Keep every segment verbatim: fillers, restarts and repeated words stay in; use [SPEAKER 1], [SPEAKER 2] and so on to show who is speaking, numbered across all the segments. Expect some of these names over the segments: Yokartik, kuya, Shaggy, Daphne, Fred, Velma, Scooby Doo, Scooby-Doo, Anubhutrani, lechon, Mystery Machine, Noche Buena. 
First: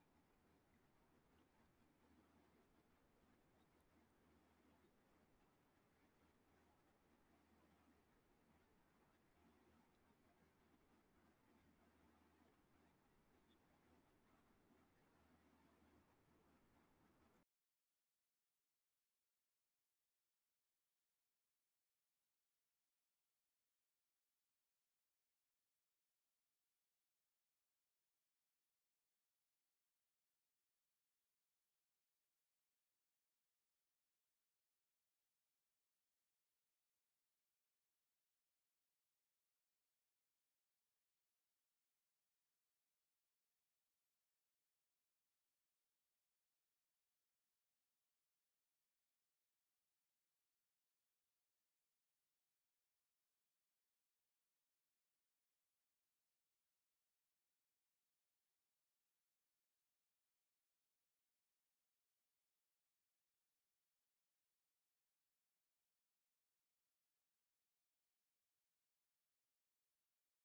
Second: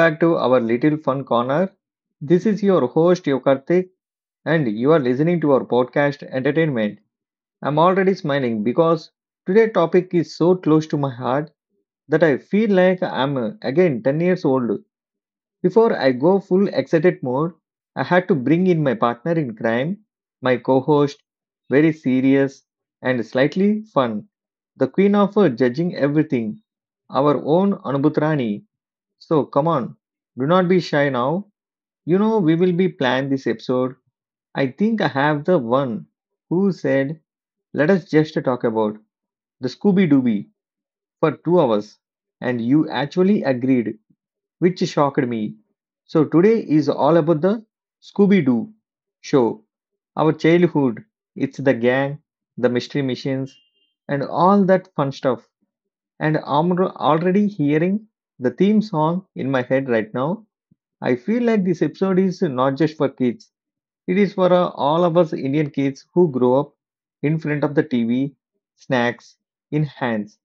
[SPEAKER 1] back to our little fun corner. This is your host Yokartik and you are listening to our podcast Entertainment. I'm already smiling because today's topic is so close to my heart that I feel like I'm uh, again ten years old. Before I go full excited mode, I had to bring in my partner in crime, my co-host, very serious and slightly fun, the queen of uh, judging everything, our own Anubhutrani. So come on, do not be shy now. You know we will be plan this episode. I think I have the one who said, "Let us just talk about the Scooby Dooby for two hours," and you actually agreed, which shocked me. So today is all about the Scooby Doo show, our childhood. It's the gang, the mystery missions, and all that fun stuff. And I'm already hearing the theme song in my head right now. I feel like this episode is not just for kids. It is for uh, all of us Indian kids who grow up in front of the T V, snacks in hands,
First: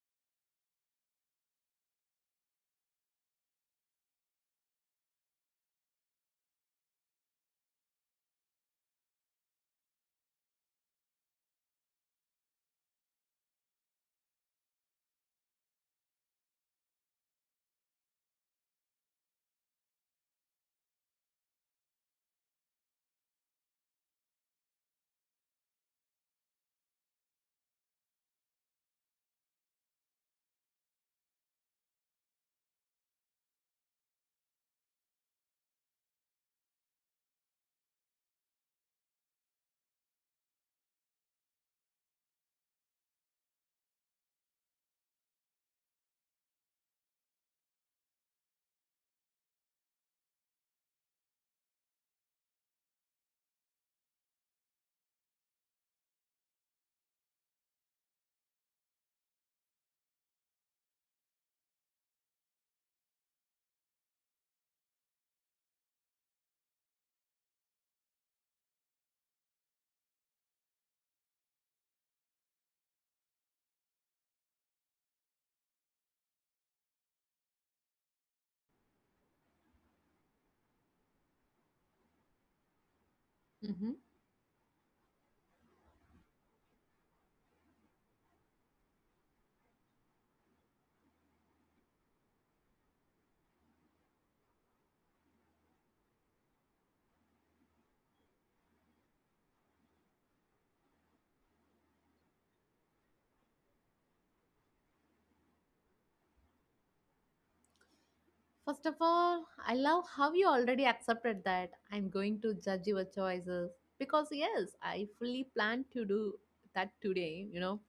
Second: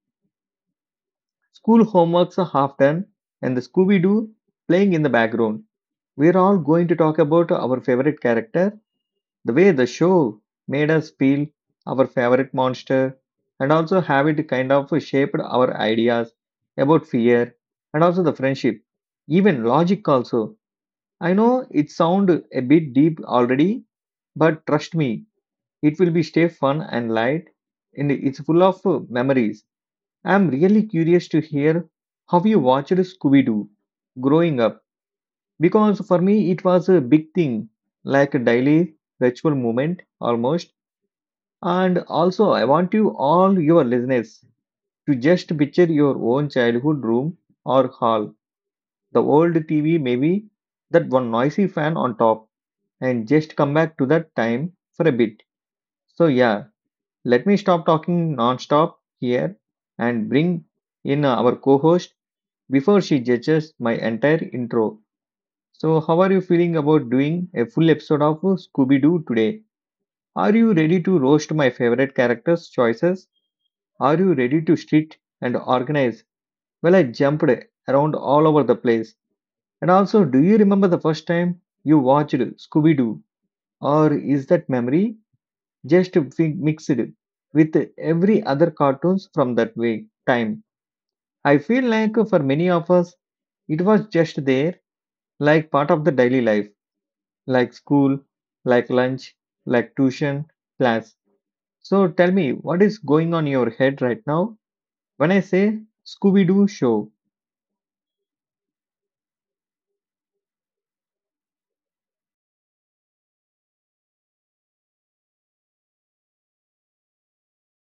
[SPEAKER 1] school homeworks are half done, and the Scooby Doo playing in the background. We're all going to talk about our favorite character, the way the show made us feel, our favorite monster, and also have it kind of shaped our ideas about fear and also the friendship, even logic also. I know it sound a bit deep already, but trust me, it will be stay fun and light, and it's full of uh, memories. I'm really curious to hear how you watched Scooby Doo growing up, because for me it was a big thing, like a daily ritual moment almost. And also, I want you all your listeners to just picture your own childhood room or hall, the old T V maybe, that one noisy fan on top and just come back to that time for a bit. So, yeah, let me stop talking non-stop here and bring in our co-host before she judges my entire intro. So, how are you feeling about doing a full episode of Scooby-Doo today? Are you ready to roast my favorite characters' choices? Are you ready to sit and organize? Well, I jumped around all over the place. And also, do you remember the first time you watched Scooby-Doo?
[SPEAKER 2] Hmm.
[SPEAKER 1] Or is that memory just fi- mixed with every other cartoons from that way time. I feel like for many of us, it was just there, like part of the daily life, like school, like lunch, like tuition, class. So tell me, what is going on in your head right now when I say Scooby Doo show?
[SPEAKER 2] First of all, I love how you already accepted that I'm going to judge your choices because, yes, I fully plan to do that today. You know,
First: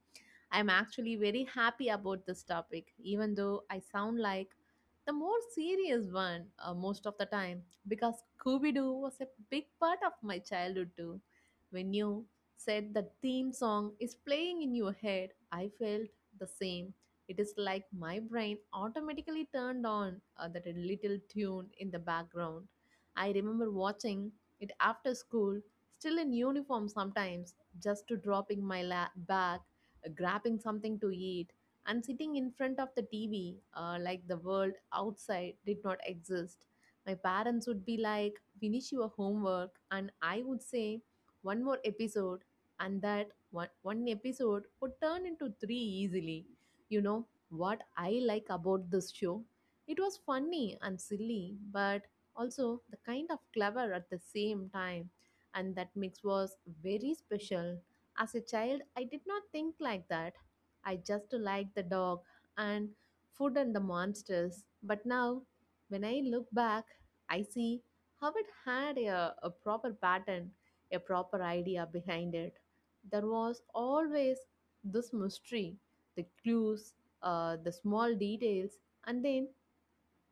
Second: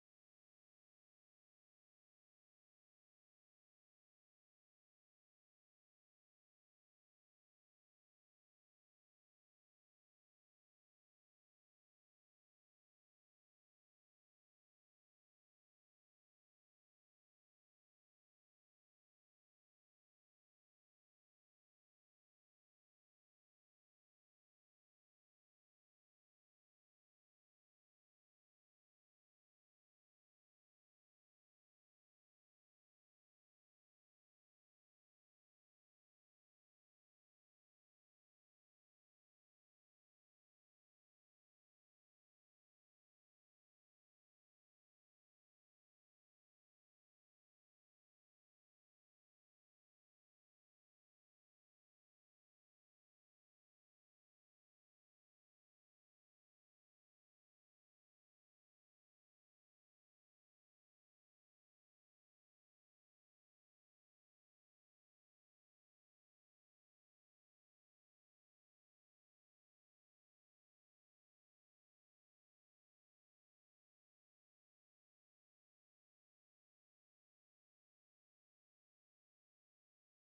[SPEAKER 2] I'm actually very happy about this topic, even though I sound like the more serious one uh, most of the time because Scooby Doo was a big part of my childhood too. When you said the theme song is playing in your head, I felt the same. It is like my brain automatically turned on uh, that little tune in the background. I remember watching it after school, still in uniform sometimes, just to dropping my la- bag, uh, grabbing something to eat, and sitting in front of the T V uh, like the world outside did not exist. My parents would be like, finish your homework, and I would say, one more episode, and that one, one episode would turn into three easily. You know what I like about this show? It was funny and silly, but also the kind of clever at the same time. And that mix was very special. As a child, I did not think like that. I just liked the dog and food and the monsters. But now, when I look back, I see how it had a, a proper pattern, a proper idea behind it. There was always this mystery, the clues, uh, the small details, and then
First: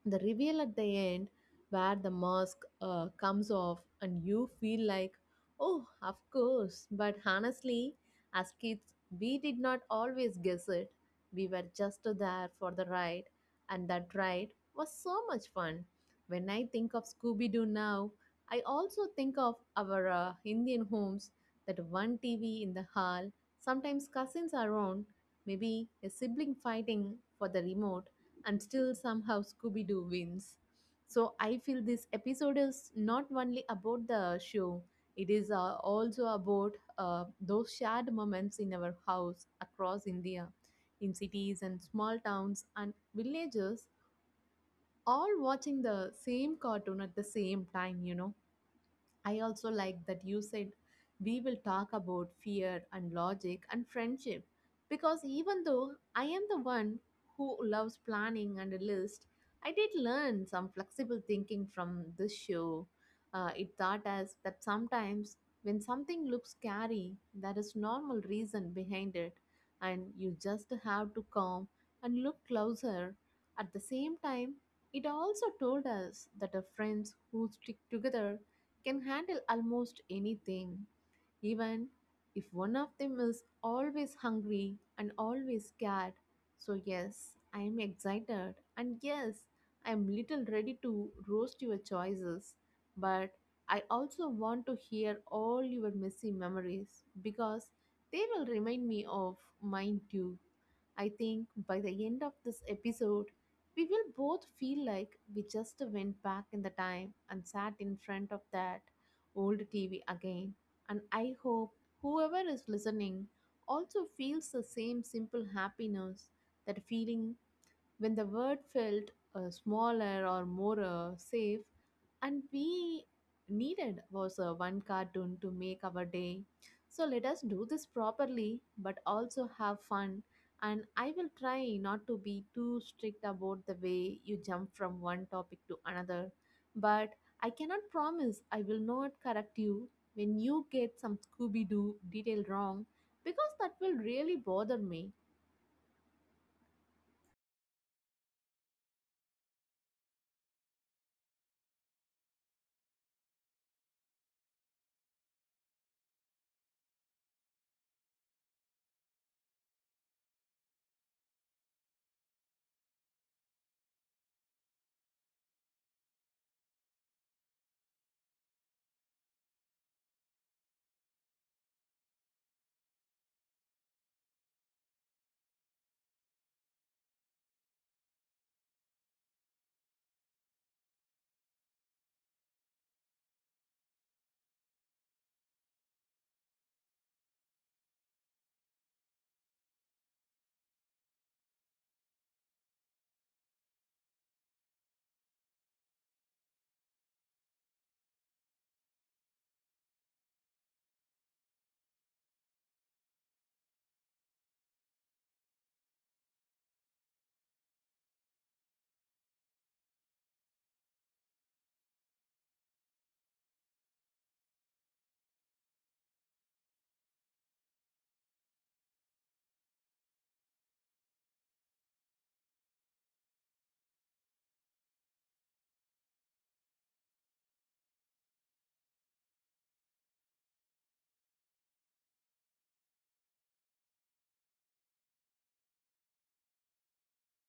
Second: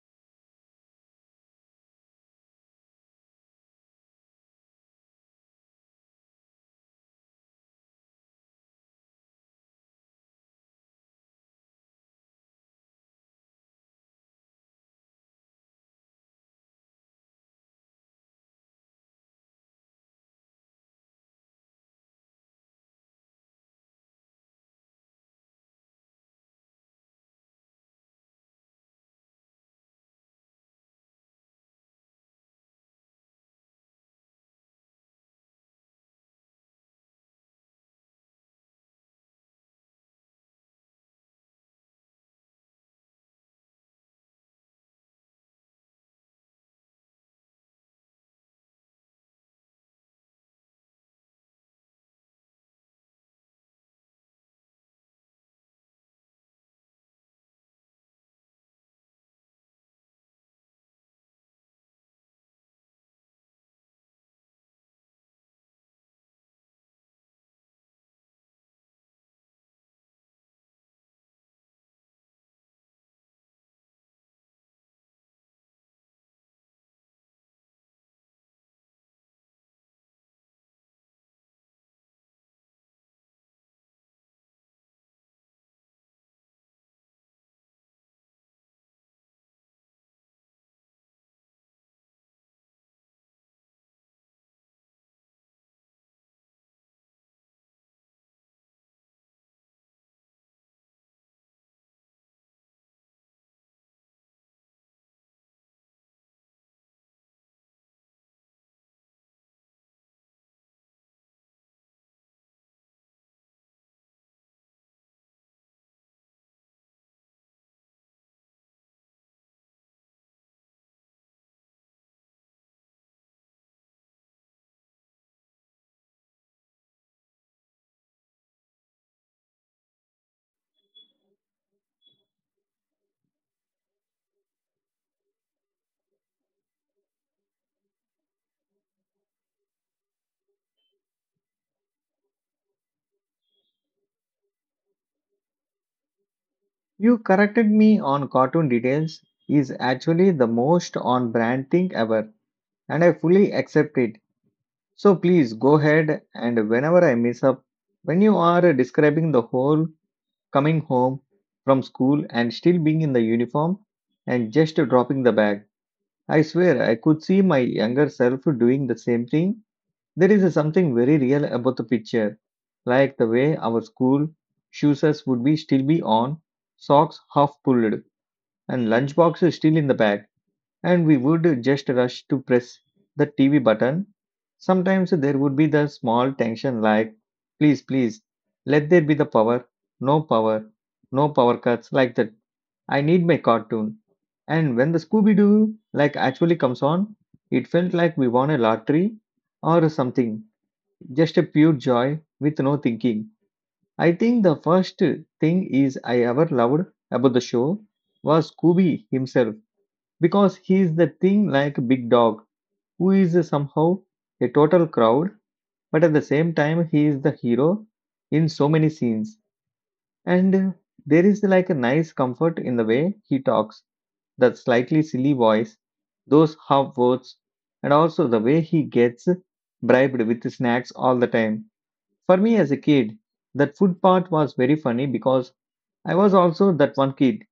[SPEAKER 2] the reveal at the end where the mask uh, comes off and you feel like, oh, of course. But honestly, as kids, we did not always guess it. We were just there for the ride, and that ride was so much fun. When I think of Scooby Doo now, I also think of our uh, Indian homes, that one TV in the hall, sometimes cousins around, maybe a sibling fighting for the remote, and still somehow Scooby Doo wins. So I feel this episode is not only about the show, it is uh, also about uh, those shared moments in our house across India, in cities and small towns and villages, all watching the same cartoon at the same time, you know. I also like that you said we will talk about fear and logic and friendship because even though I am the one who loves planning and a list, I did learn some flexible thinking from this show. Uh, it taught us that sometimes when something looks scary, there is normal reason behind it, and you just have to calm and look closer. At the same time, it also told us that our friends who stick together can handle almost anything, even if one of them is always hungry and always scared. So, yes, I am excited, and yes, I am little ready to roast your choices, but I also want to hear all your messy memories because they will remind me of mine too. I think by the end of this episode, we will both feel like we just went back in the time and sat in front of that old T V again, and I hope whoever is listening also feels the same simple happiness, that feeling when the world felt uh, smaller or more uh, safe, and we needed was uh, one cartoon to make our day. So let us do this properly, but also have fun. And I will try not to be too strict about the way you jump from one topic to another. But I cannot promise I will not correct you when you get some Scooby Doo detail wrong because that will really bother me.
[SPEAKER 1] You corrected me on cartoon details is actually the most on brand thing ever, and I fully accept it. So please go ahead and whenever I mess up, when you are describing the whole coming home from school and still being in the uniform and just dropping the bag, I swear I could see my younger self doing the same thing. There is something very real about the picture, like the way our school shoes would be still be on, socks half pulled, and lunchboxes still in the bag and we would just rush to press the T V button. Sometimes there would be the small tension like, please, please, let there be the power, no power, no power cuts like that. I need my cartoon. And when the Scooby Doo like actually comes on, it felt like we won a lottery or something, just a pure joy with no thinking. I think the first thing is I ever loved about the show was Scooby himself because he is the thing like a Big Dog, who is somehow a total crowd, but at the same time, he is the hero in so many scenes. And uh, there is like a nice comfort in the way he talks, that slightly silly voice, those half words, and also the way he gets bribed with snacks all the time. For me as a kid, that food part was very funny because I was also that one kid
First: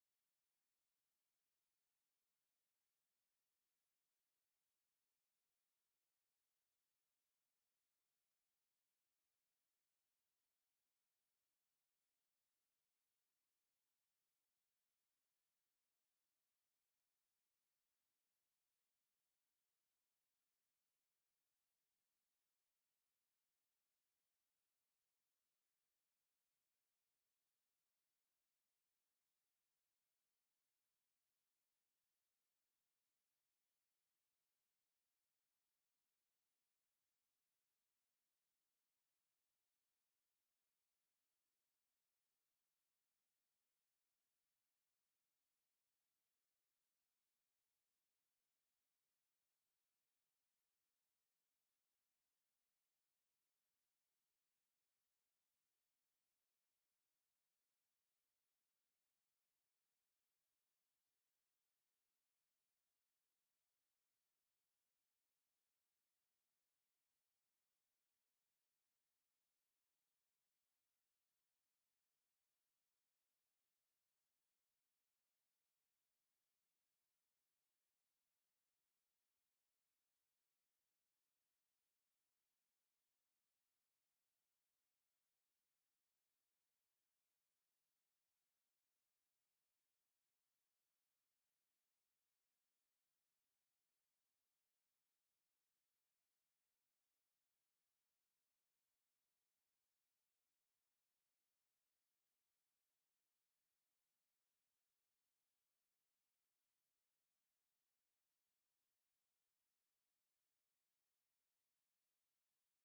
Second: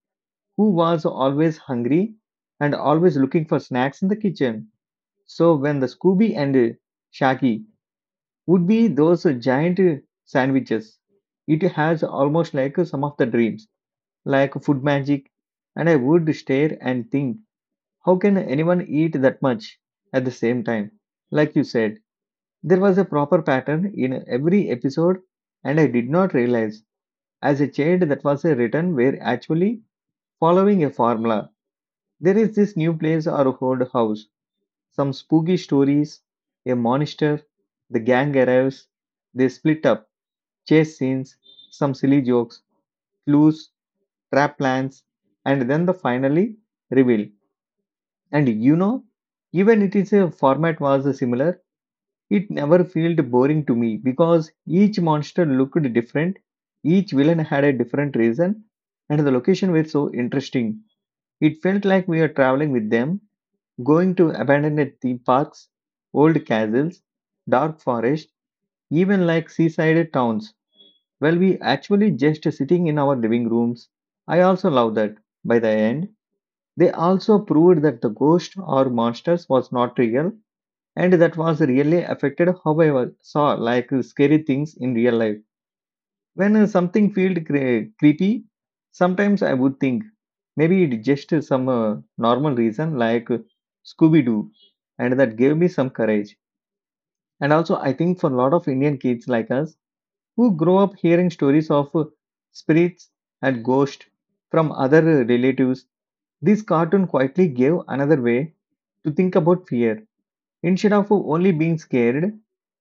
[SPEAKER 1] who was always hungry and always looking for snacks in the kitchen so when the Scooby and Shaggy would be those giant sandwiches, it has almost like some of the dreams, like food magic, and I would stare and think, how can anyone eat that much at the same time? Like you said, there was a proper pattern in every episode, and I did not realize as a child that was a written were actually following a formula. There is this new place or old house some spooky stories, a monster, the gang arrives, they split up, chase scenes, some silly jokes, clues, trap plans, and then the finally reveal. And you know, even it is a format was similar, it never felt boring to me because each monster looked different, each villain had a different reason, and the location were so interesting. It felt like we are traveling with them going to abandoned theme parks, old castles, dark forests, even like seaside towns. Well, we actually just sitting in our living rooms. I also love that. By the end, they also proved that the ghost or monsters was not real and that was really affected how I was- saw like scary things in real life. When uh, something felt cre- creepy, sometimes I would think maybe it just is some uh, normal reason like Scooby Doo, and that gave me some courage. And also, I think for a lot of Indian kids like us who grow up hearing stories of uh, spirits and ghosts from other uh, relatives, this cartoon quietly gave another way to think about fear. Instead of only being scared,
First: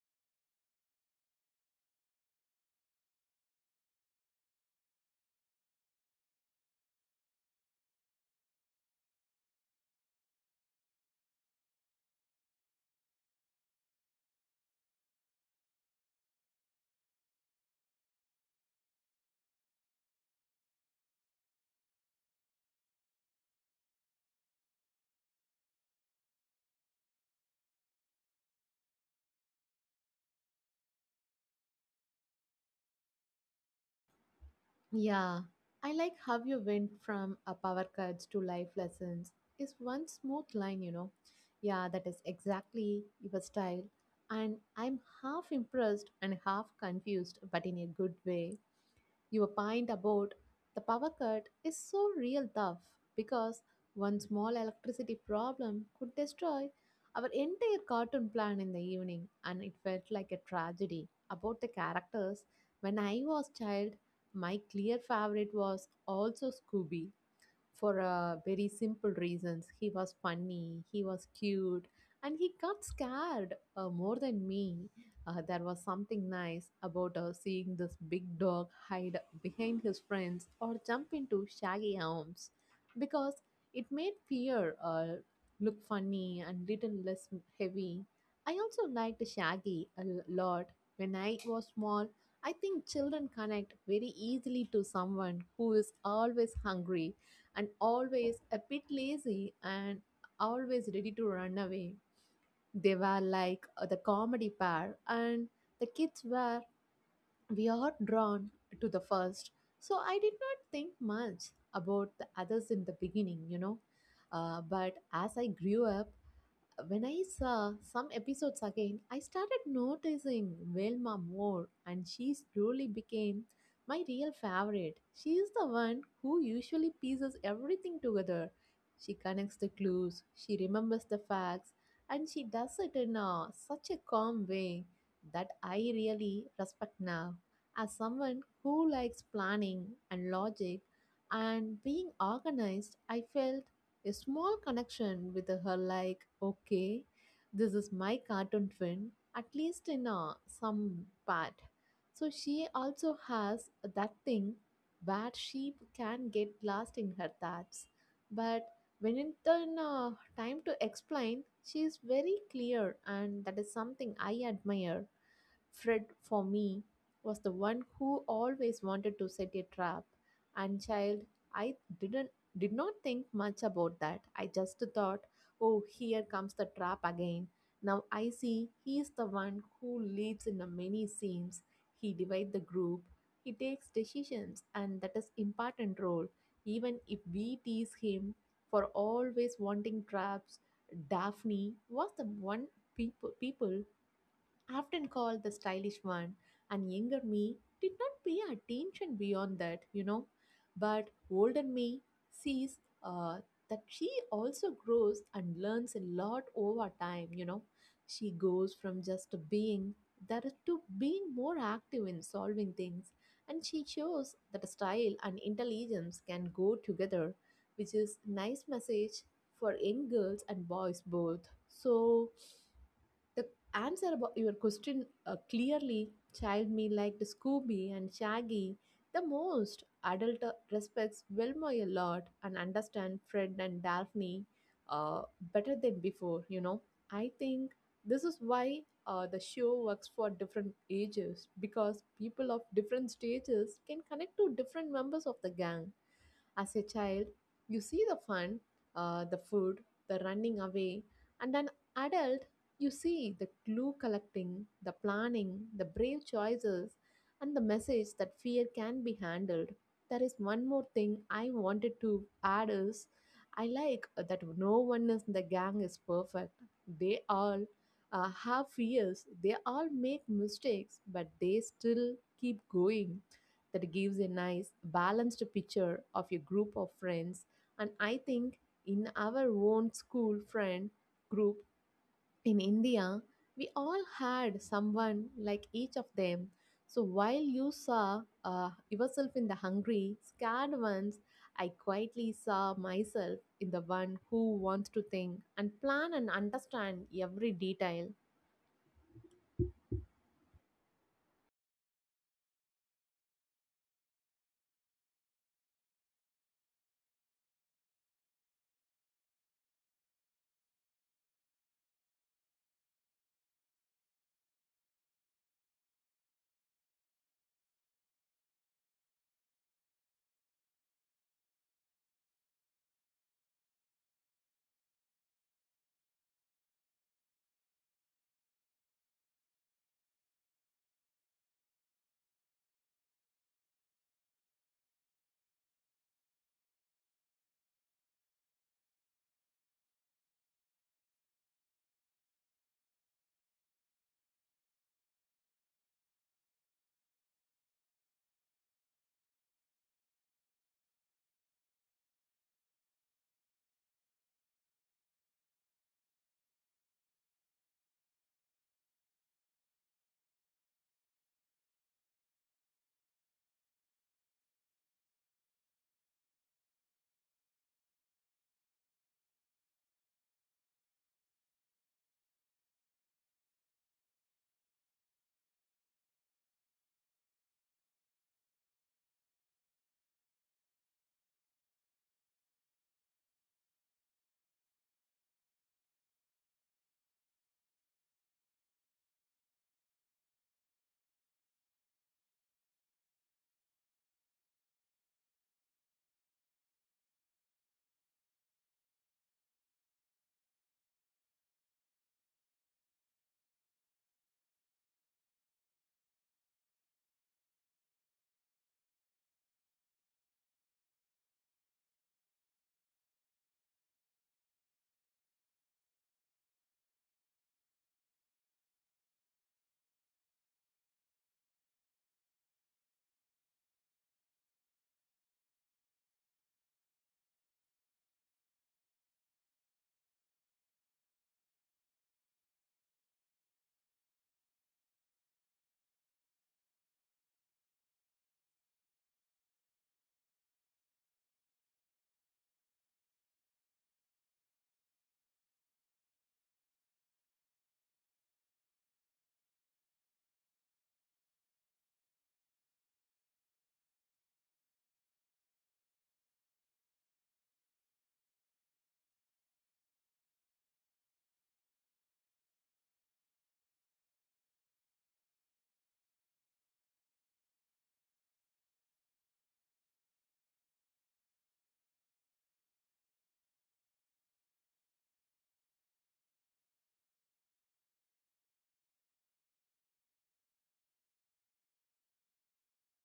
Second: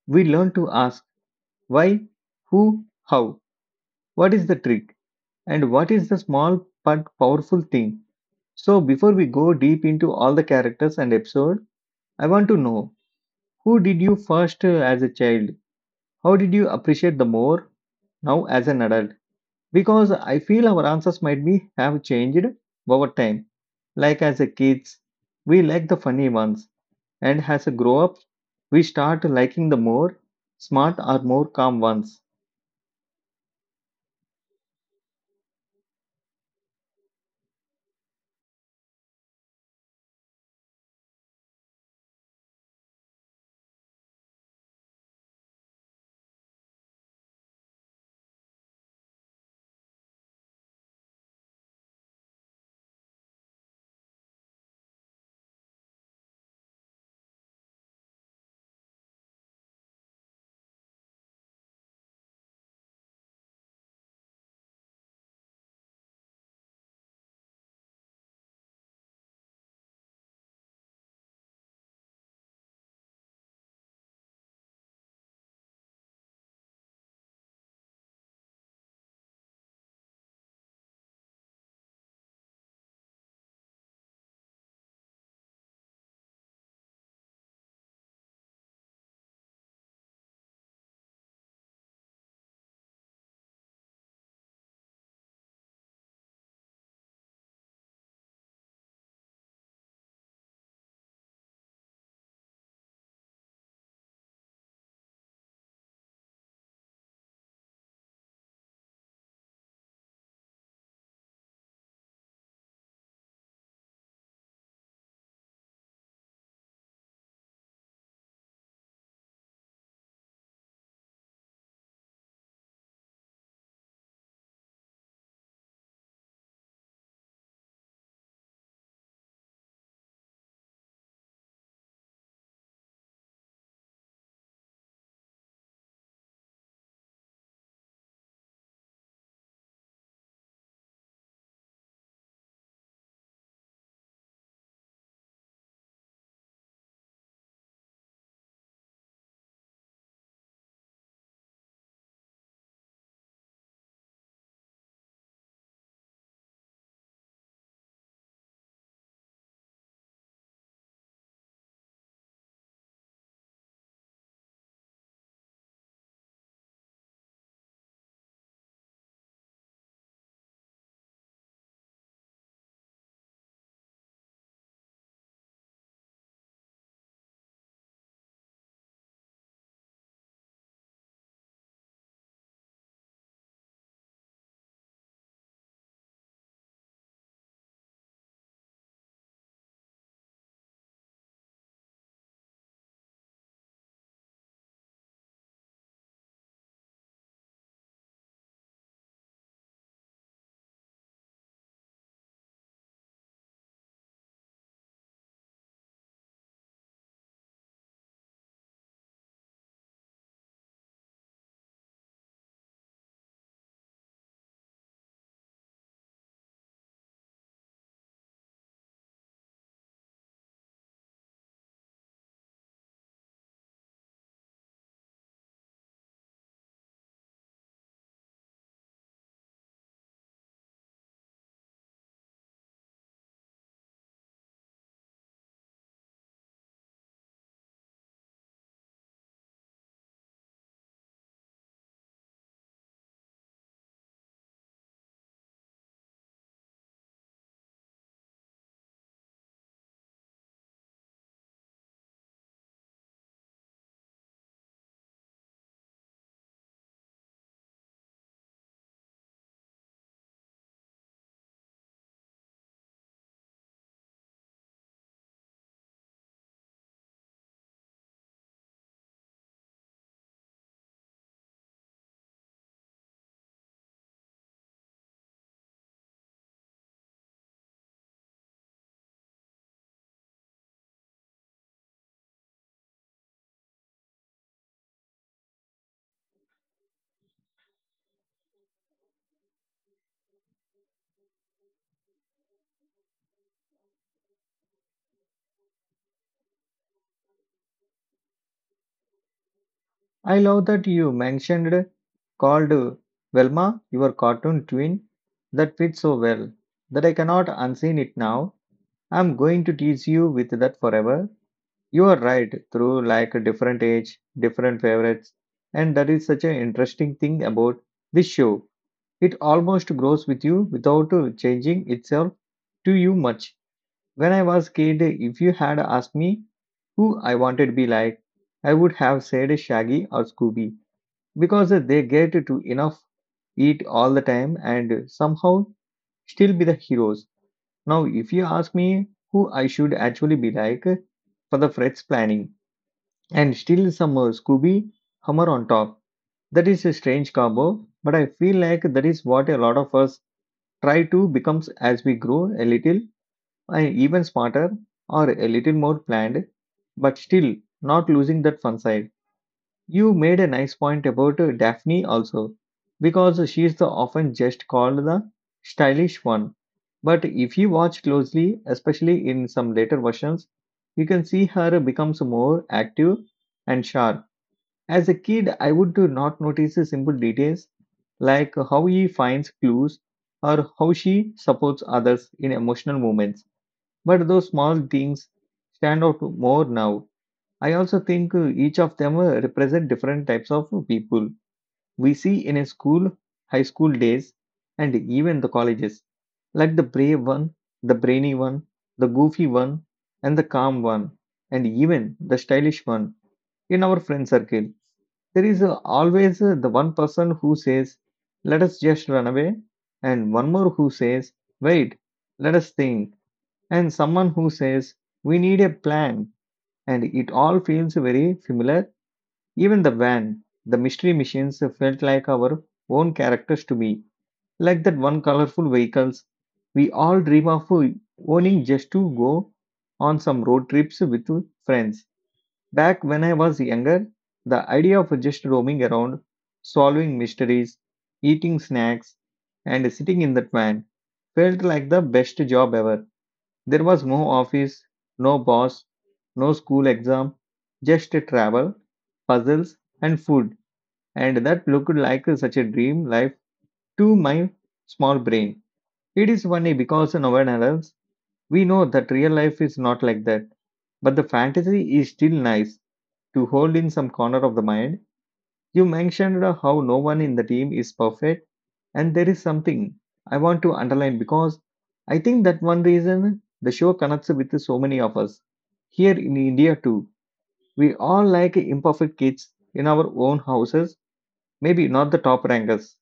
[SPEAKER 1] we learn to ask why, who, how, what is the trick? And what is the small but powerful thing? So before we go deep into all the characters and episode, I want to know who did you first uh, as a child? How did you appreciate the more now as an adult? Because I feel our answers might be have changed over time. Like as a kids, we like the funny ones, and as a grow up, we start liking the more smart or more calm ones.
[SPEAKER 2] Yeah, I like how you went from a power cuts to life lessons. Is one smooth line, you know. Yeah, that is exactly your style. And I'm half impressed and half confused, but in a good way. Your point about the power cut is so real tough because one small electricity problem could destroy our entire cartoon plan in the evening, and it felt like a tragedy about the characters. When I was child, my clear favorite was also Scooby for uh, very simple reasons. He was funny, he was cute, and he got scared uh, more than me. Uh, there was something nice about uh, seeing this big dog hide behind his friends or jump into shaggy arms because it made fear uh, look funny and little less heavy. I also liked Shaggy a l- lot. When I was small, I think children connect very easily to someone who is always hungry and always a bit lazy and always ready to run away. They were like uh, the comedy pair, and the kids were, we are drawn to the first. So I did not think much about the others in the beginning, you know. Uh, but as I grew up, when I saw some episodes again, I started noticing Velma more, and she slowly became my real favorite. She is the one who usually pieces everything together. She connects the clues, she remembers the facts, and she does it in a, such a calm way that I really respect now. As someone who likes planning and logic and being organized, I felt a small connection with her, like, okay, this is my cartoon twin, at least in uh, some part. So she also has that thing where she can get lost in her thoughts. But when it's turn uh, time to explain, she is very clear, and that is something I admire. Fred, for me, was the one who always wanted to set a trap. And child, I didn't did not think much about that. I just thought, oh, here comes the trap again. Now I see he is the one who leads in the many scenes. He divides the group. He takes decisions, and that is important role. Even if we tease him for always wanting traps, Daphne was the one people people often called the stylish one, and younger me did not pay attention beyond that, you know. But older me sees uh, that she also grows and learns a lot over time, you know. She goes from just being there to being more active in solving things, and she shows that style and intelligence can go together, which is nice message for young girls and boys both. So the answer about your question uh, clearly, child me liked Scooby and Shaggy the most. Adult uh, respects Wilma a lot and understand Fred and Daphne uh, better than before, you know. I think this is why uh, the show works for different ages because people of different stages can connect to different members of the gang. As a child, you see the fun, uh, the food, the running away, and an adult, you see the clue collecting, the planning, the brave choices, and the message that fear can be handled. There is one more thing I wanted to add is I like that no one in the gang is perfect. They all uh, have fears, they all make mistakes, but they still keep going. That gives a nice balanced picture of a group of friends. And I think in our own school friend group in India, we all had someone like each of them. So while you saw uh, yourself in the hungry, scared ones, I quietly saw myself in the one who wants to think and plan and understand every detail.
[SPEAKER 1] I love that you mentioned called Velma, your cartoon twin. That fits so well that I cannot unseen it now. I'm going to tease you with that forever. You are right, through like a different age, different favorites. And that is such an interesting thing about this show. It almost grows with you without uh, changing itself to you much. When I was kid, if you had asked me who I wanted to be like, I would have said Shaggy or Scooby because they get to enough eat all the time and somehow still be the heroes. Now, if you ask me who I should actually be like for the Fred's planning and still some uh, Scooby Hummer on top, that is a strange combo, but I feel like that is what a lot of us try to become as we grow a little uh, even smarter or a little more planned, but still not losing that fun side. You made a nice point about uh, Daphne also, because she is the often just called the stylish one. But if you watch closely, especially in some later versions, you can see her becomes more active and sharp. As a kid, I would do not notice the simple details like how he finds clues or how she supports others in emotional moments. But those small things stand out more now. I also think uh, each of them uh, represent different types of people we see in a school, high school days, and even the colleges, like the brave one, the brainy one, the goofy one, and the calm one, and even the stylish one. In our friend circle, there is uh, always uh, the one person who says, "Let us just run away," and one more who says, "Wait, let us think," and someone who says, "We need a plan." And it all feels very familiar even the van, the mystery machines felt like our own characters to me, like that one colorful vehicles we all dream of owning just to go on some road trips with friends. Back when I was younger, the idea of just roaming around, solving mysteries, eating snacks, and sitting in that van felt like the best job ever. There was no office, no boss, no school exam, just travel, puzzles, and food and that looked like such a dream life to my small brain. It is funny because in our adults, we know that real life is not like that, but the fantasy is still nice to hold in some corner of the mind. You mentioned how no one in the team is perfect, and there is something I want to underline because I think that one reason the show connects with so many of us. Here in India, too, we all like imperfect kids in our own houses. Maybe not the top rankers,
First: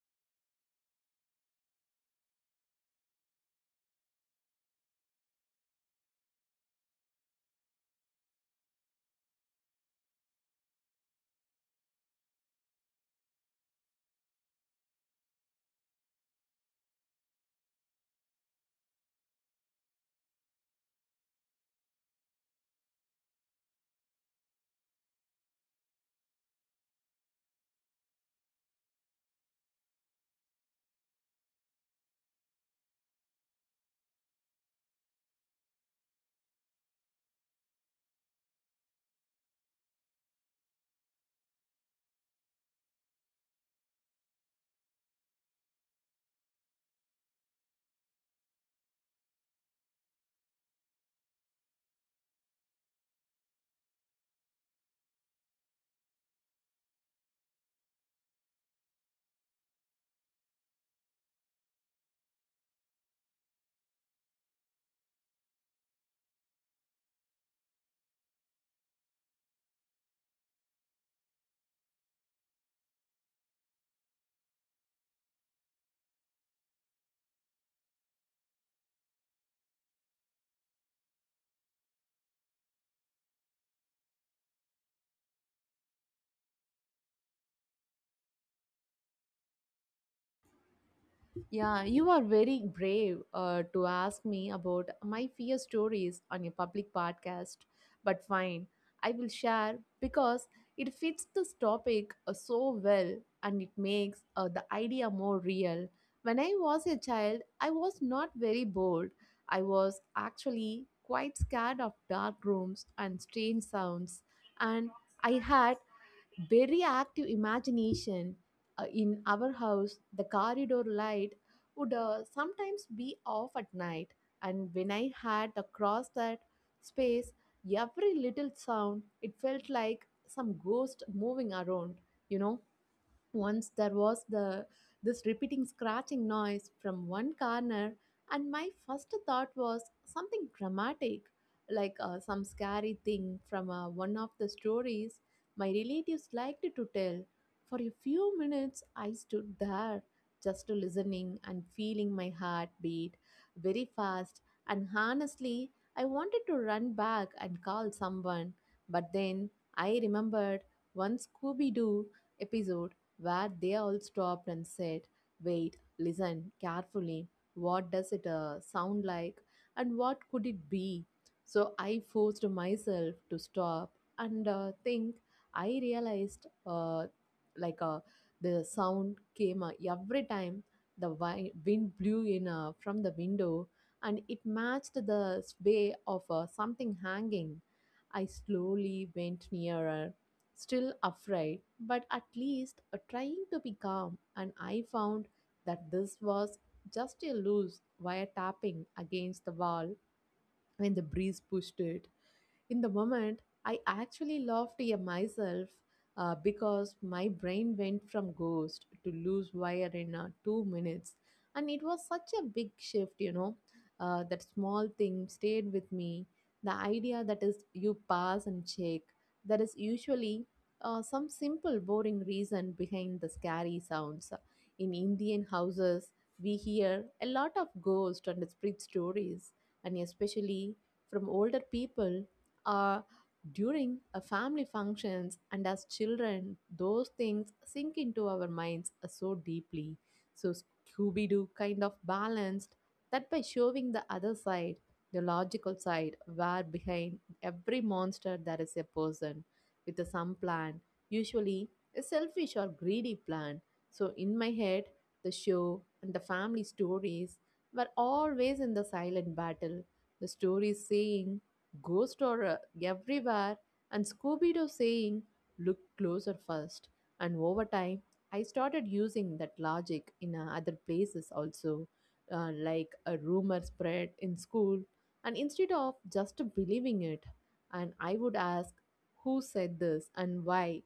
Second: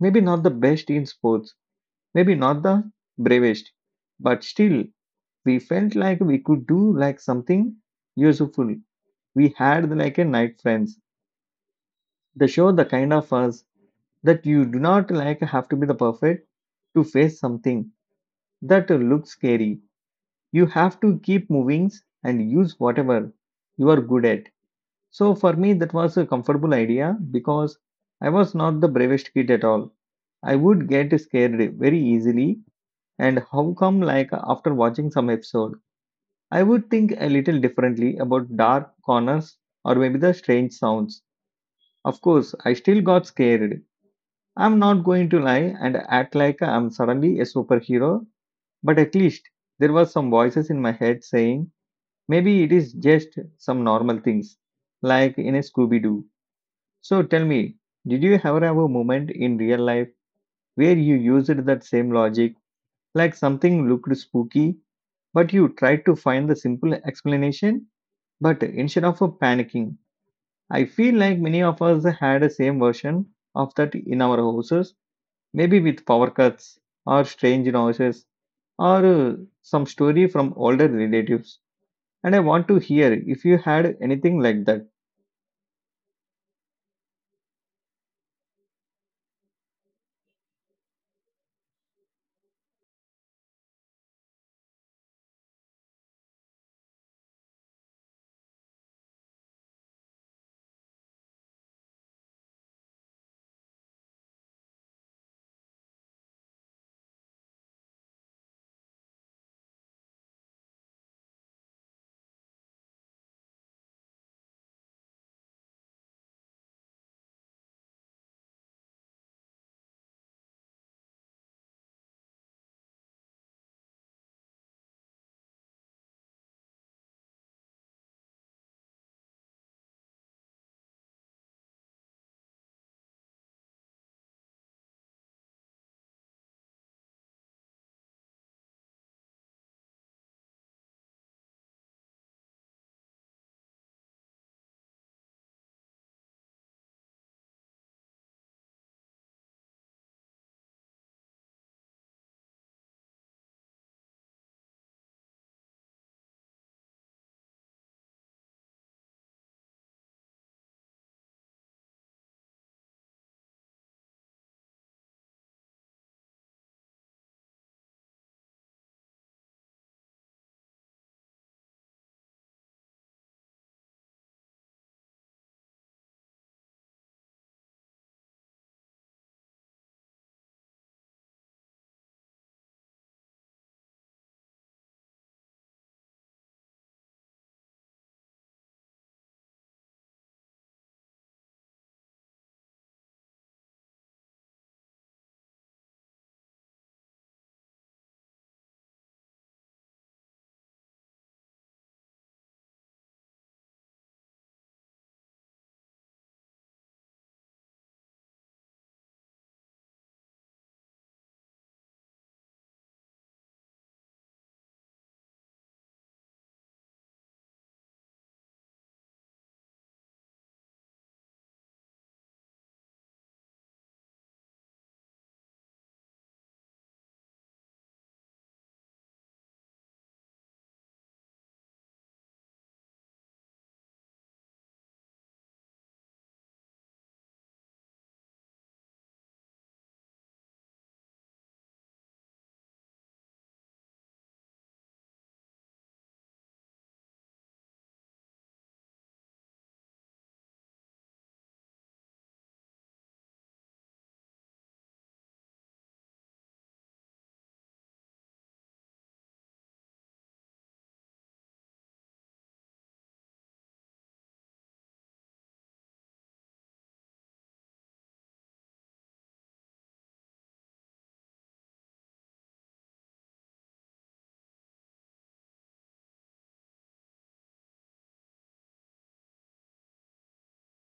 [SPEAKER 1] maybe not the best in sports, maybe not the bravest, but still we felt like we could do like something useful. We had like a night friends. They show the kind of us that you do not like have to be the perfect to face something that looks scary. You have to keep moving and use whatever you are good at. So for me that was a comfortable idea because I was not the bravest kid at all. I would get scared very easily. And how come, like, after watching some episode, I would think a little differently about dark corners or maybe the strange sounds. Of course, I still got scared. I'm not going to lie and act like I'm suddenly a superhero, but at least there were some voices in my head saying, maybe it is just some normal things, like in a Scooby Doo. So tell me, did you ever have a moment in real life where you used that same logic? Like something looked spooky, but you tried to find the simple explanation. But instead of panicking, I feel like many of us had the same version of that in our houses, maybe with power cuts or strange noises or uh, some story from older relatives. And I want to hear if you had anything like that.
[SPEAKER 2] Yeah, you are very brave uh, to ask me about my fear stories on a public podcast. But fine, I will share because it fits this topic uh, so well, and it makes uh, the idea more real. When I was a child, I was not very bold. I was actually quite scared of dark rooms and strange sounds, and I had very active imagination. Uh, in our house, the corridor light would uh, sometimes be off at night, and when I had to cross that space, every little sound it felt like some ghost moving around, you know. Once there was the this repeating scratching noise from one corner, and my first thought was something dramatic, like uh, some scary thing from uh, one of the stories my relatives liked to tell. For a few minutes, I stood there, just listening and feeling my heart beat very fast. And honestly, I wanted to run back and call someone, but then I remembered one Scooby Doo episode where they all stopped and said, wait, listen carefully. What does it uh, sound like? And what could it be? So I forced myself to stop and uh, think. I realized uh, like uh, the sound came uh, every time the wi- wind blew in uh, from the window, and it matched the sway of uh, something hanging. I slowly went nearer, still afraid, but at least uh, trying to be calm. And I found that this was just a loose wire tapping against the wall when the breeze pushed it. In the moment, I actually laughed at myself uh, because my brain went from ghost to loose wire in uh, two minutes. And it was such a big shift, you know. Uh, that small thing stayed with me. The idea that is, you pass and check. There is usually uh, some simple, boring reason behind the scary sounds. In Indian houses, we hear a lot of ghost and spirit stories, and especially from older people uh, during a family functions, and as children those things sink into our minds uh, so deeply. So Scooby-Doo kind of balanced that by showing the other side, the logical side, where behind every monster there is a person with a some plan, usually a selfish or greedy plan. So in my head, the show and the family stories were always in the silent battle. The stories saying ghost horror everywhere, and Scooby Doo saying, "Look closer first." And over time, I started using that logic in uh, other places also, uh, like a rumor spread in school. And instead of just believing it, and I would ask, "Who said this and why?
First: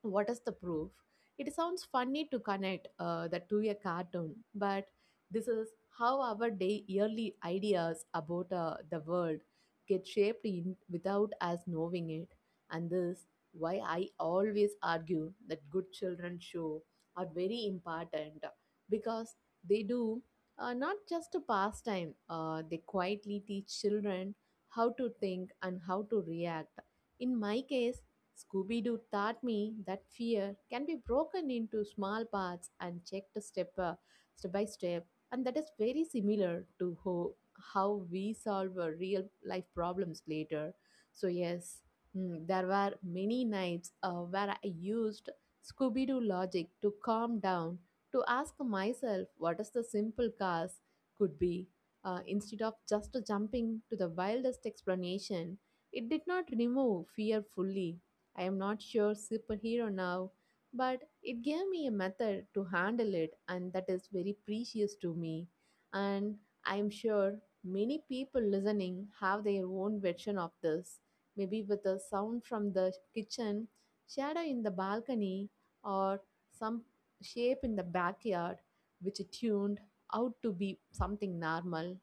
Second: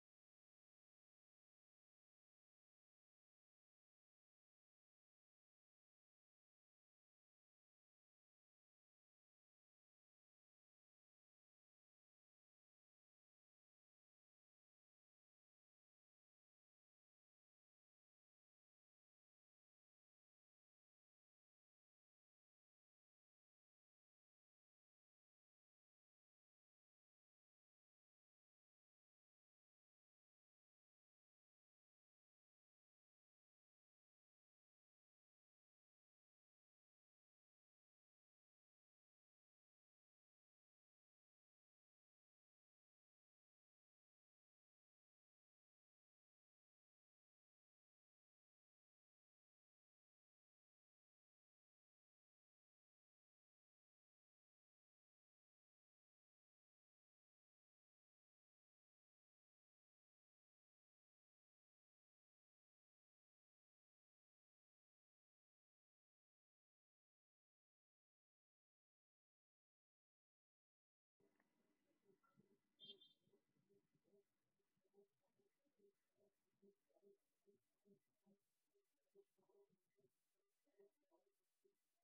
[SPEAKER 2] What is the proof?" It sounds funny to connect uh, that to a cartoon, but this is how our day yearly ideas about uh, the world get shaped in without us knowing it. And this why I always argue that good children show are very important, because they do uh, not just a pastime, uh, they quietly teach children how to think and how to react. In my case, Scooby Doo taught me that fear can be broken into small parts and checked step, uh, step by step, and that is very similar to ho- how we solve uh, real life problems later. So, yes, mm, there were many nights uh, where I used Scooby Doo logic to calm down, to ask myself what is the simple cause could be. Uh, instead of just jumping to the wildest explanation, it did not remove fear fully. I am not sure superhero now, but it gave me a method to handle it, and that is very precious to me. And I am sure many people listening have their own version of this, maybe with a sound from the kitchen, shadow in the balcony, or some shape in the backyard, which tuned out to be something normal.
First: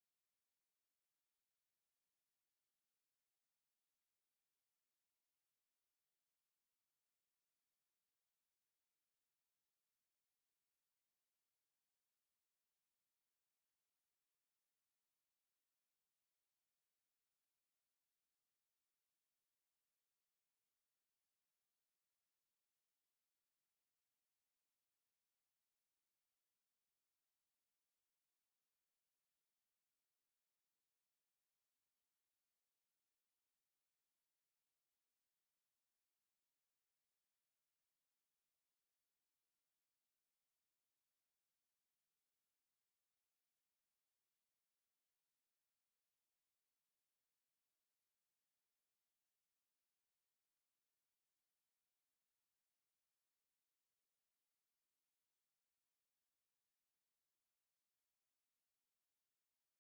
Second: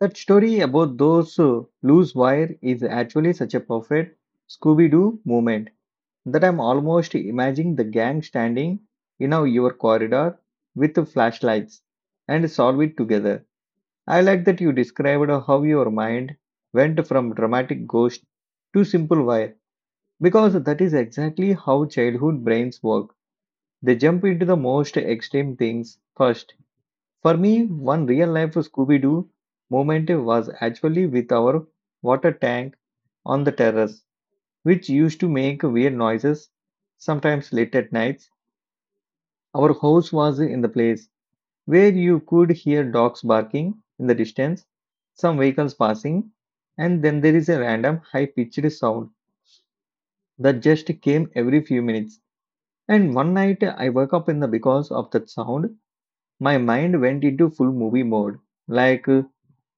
[SPEAKER 1] That story about those uh, loose wire is actually such a perfect Scooby Doo moment that I'm almost imagining the gang standing in our- your corridor with the flashlights and solve it together. I like that you described how your mind went from dramatic ghost to simple wire because that is exactly how childhood brains work. They jump into the most extreme things first. For me, one real life Scooby Doo moment was actually with our water tank on the terrace which used to make weird noises, sometimes late at nights. Our house was in the place where you could hear dogs barking in the distance, some vehicles passing, and then there is a random high pitched sound that just came every few minutes. And one night I woke up in the because of that sound, my mind went into full movie mode. Like uh,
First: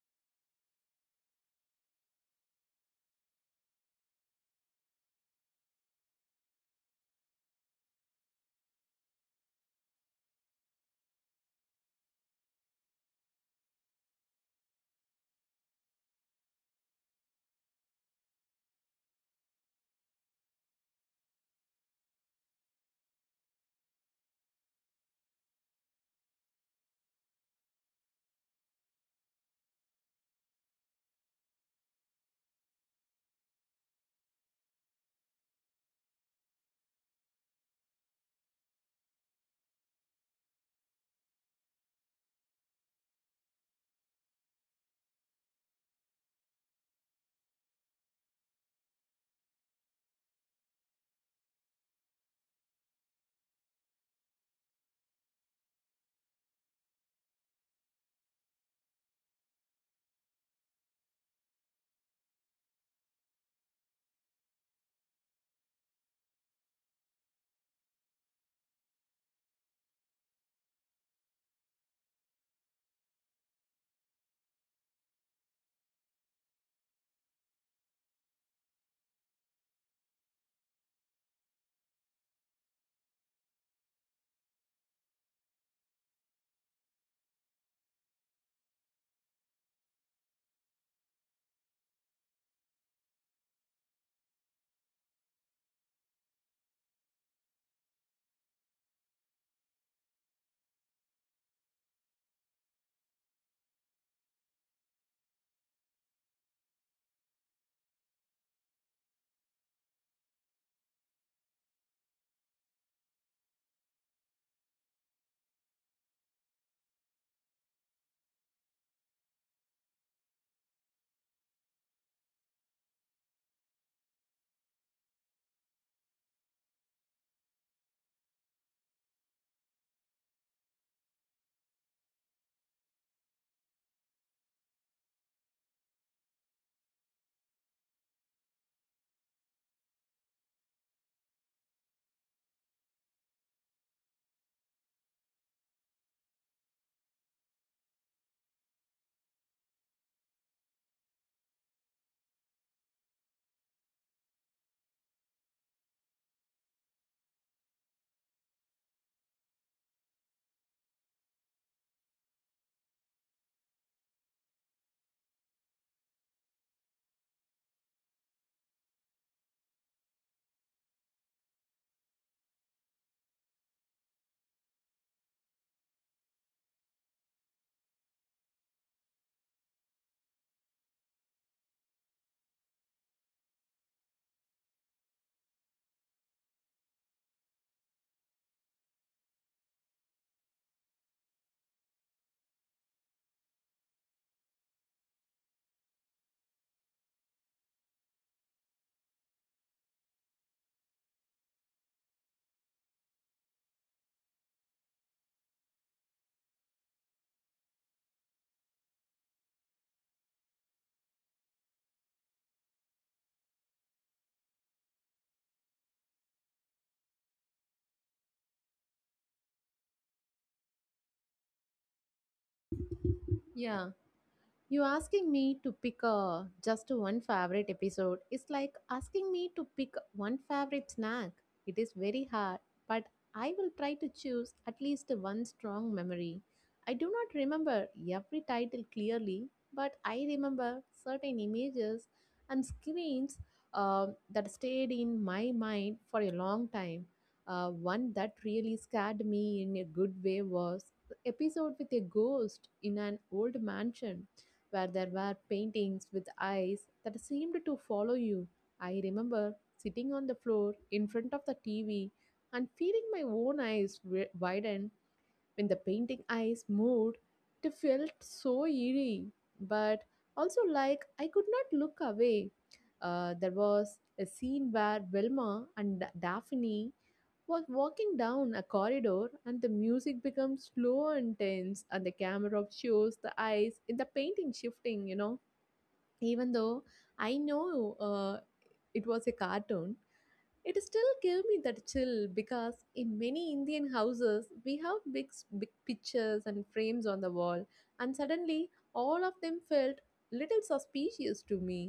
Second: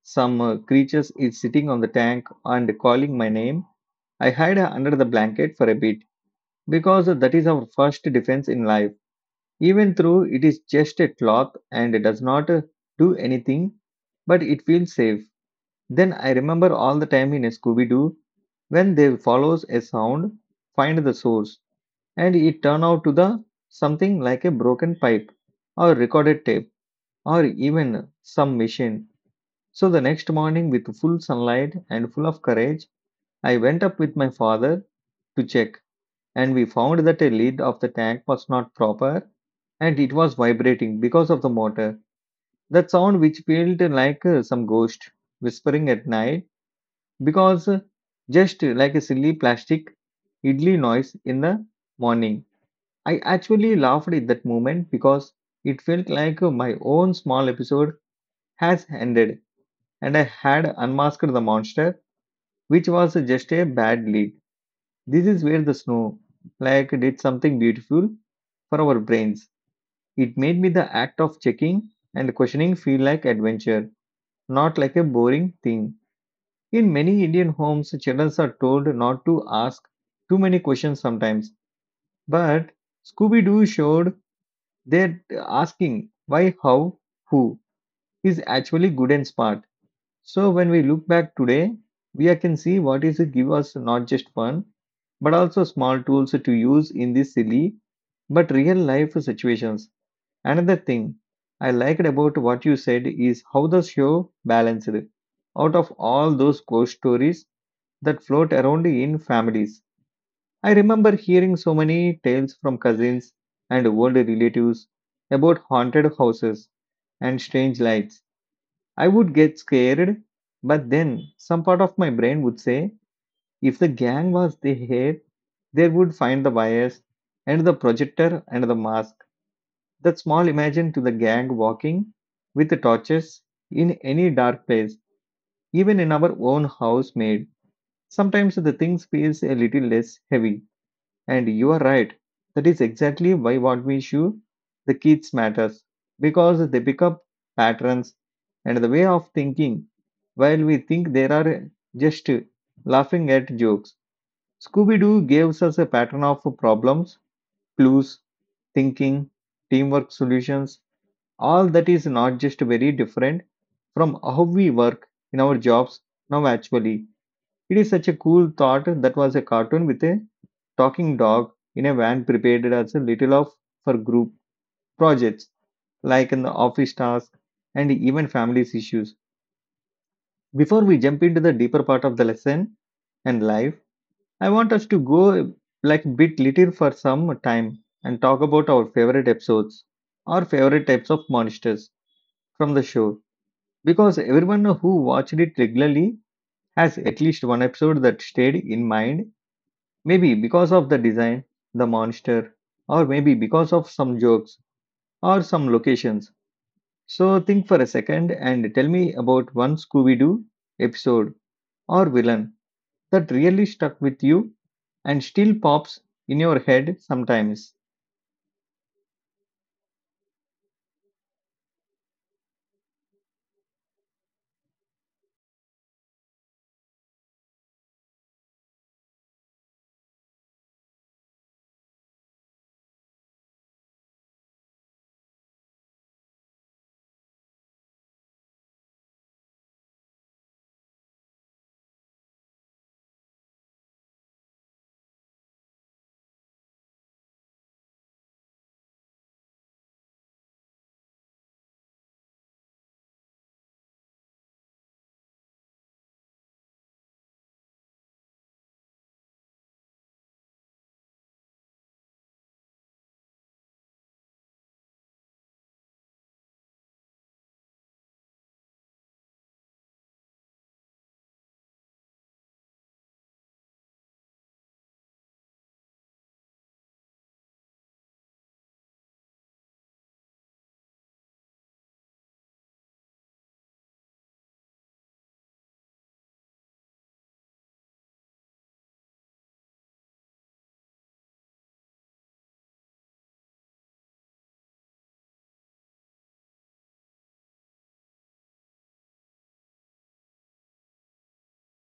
[SPEAKER 1] some uh, creatures is sitting on the tank and calling my name. I hid under the blanket for a bit because that is our first defense in life. Even though it is just a cloth and it does not uh, do anything, but it feels safe. Then I remember all the time in Scooby Doo when they follows a sound, find the source, and it turn out to the something like a broken pipe or recorded tape or even some machine. So the next morning with full sunlight and full of courage, I went up with my father to check and we found that a lid of the tank was not proper and it was vibrating because of the motor. That sound which felt like uh, some ghost whispering at night because uh, just like a silly plastic idli noise in the morning. I actually laughed at that moment because it felt like uh, my own small episode has ended and I had unmasked the monster, which was just a bad lead. This is where the snow like did something beautiful for our brains. It made me the act of checking and questioning feel like adventure, not like a boring thing. In many Indian homes, children are told not to ask too many questions sometimes. But Scooby Doo showed that asking why, how, who is actually good and smart. So when we look back today, we can see what is give us not just fun, but also small tools to use in these silly but real life situations. Another thing I liked about what you said is how the show balanced. Out of all those ghost stories that float around in families, I remember hearing so many tales from cousins and old relatives about haunted houses and strange lights. I would get scared, but then some part of my brain would say if the gang was there, they would find the wires and the projector and the mask, that small imagine to the gang walking with the torches in any dark place, even in our own house made. Sometimes the things feels a little less heavy. And you are right. That is exactly why what we shoe the kids matters because they pick up patterns and the way of thinking. While we think they are just laughing at jokes, Scooby Doo gives us a pattern of problems, clues, thinking, teamwork solutions, all that is not just very different from how we work in our jobs now. Actually, it is such a cool thought that was a cartoon with a talking dog in a van prepared as a little of for group projects like in the office task and even families issues. Before we jump into the deeper part of the lesson and life, I want us to go like bit little for some time and talk about our favorite episodes, our favorite types of monsters from the show. Because everyone who watched it regularly has at least one episode that stayed in mind, maybe because of the design, the monster, or maybe because of some jokes or some locations. So think for a second and tell me about one Scooby Doo episode or villain that really stuck with you and still pops in your head sometimes.
[SPEAKER 2] Yeah. You asking me to pick a just one favorite episode is like asking me to pick one favorite snack. It is very hard, but I will try to choose at least one strong memory. I do not remember every title clearly, but I remember certain images and screens uh, that stayed in my mind for a long time. Uh, one that really scared me in a good way was the episode with a ghost in an old mansion where there were paintings with eyes that seemed to follow you. I remember sitting on the floor in front of the T V and feeling my own eyes wi- widen when the painting eyes moved. It felt so eerie, but also like I could not look away. Uh, there was a scene where Wilma and Da- Daphne was walking down a corridor, and the music becomes slow and tense, and the camera shows the eyes in the painting shifting, you know. Even though I know uh, it was a cartoon, it still gave me that chill, because in many Indian houses we have big big pictures and frames on the wall, and suddenly all of them felt little suspicious to me.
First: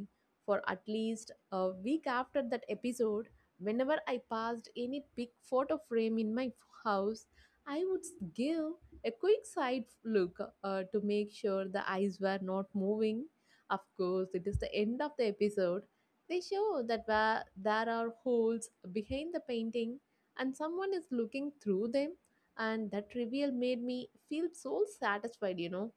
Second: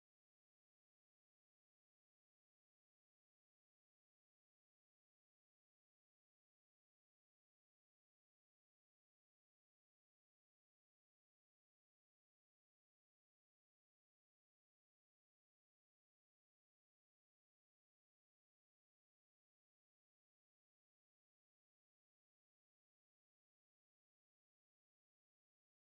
[SPEAKER 2] For at least a week after that episode, whenever I passed any big photo frame in my house, I would give a quick side look uh, to make sure the eyes were not moving. Of course, it is the end of the episode, they show that where there are holes behind the painting and someone is looking through them, and that reveal made me feel so satisfied, you know.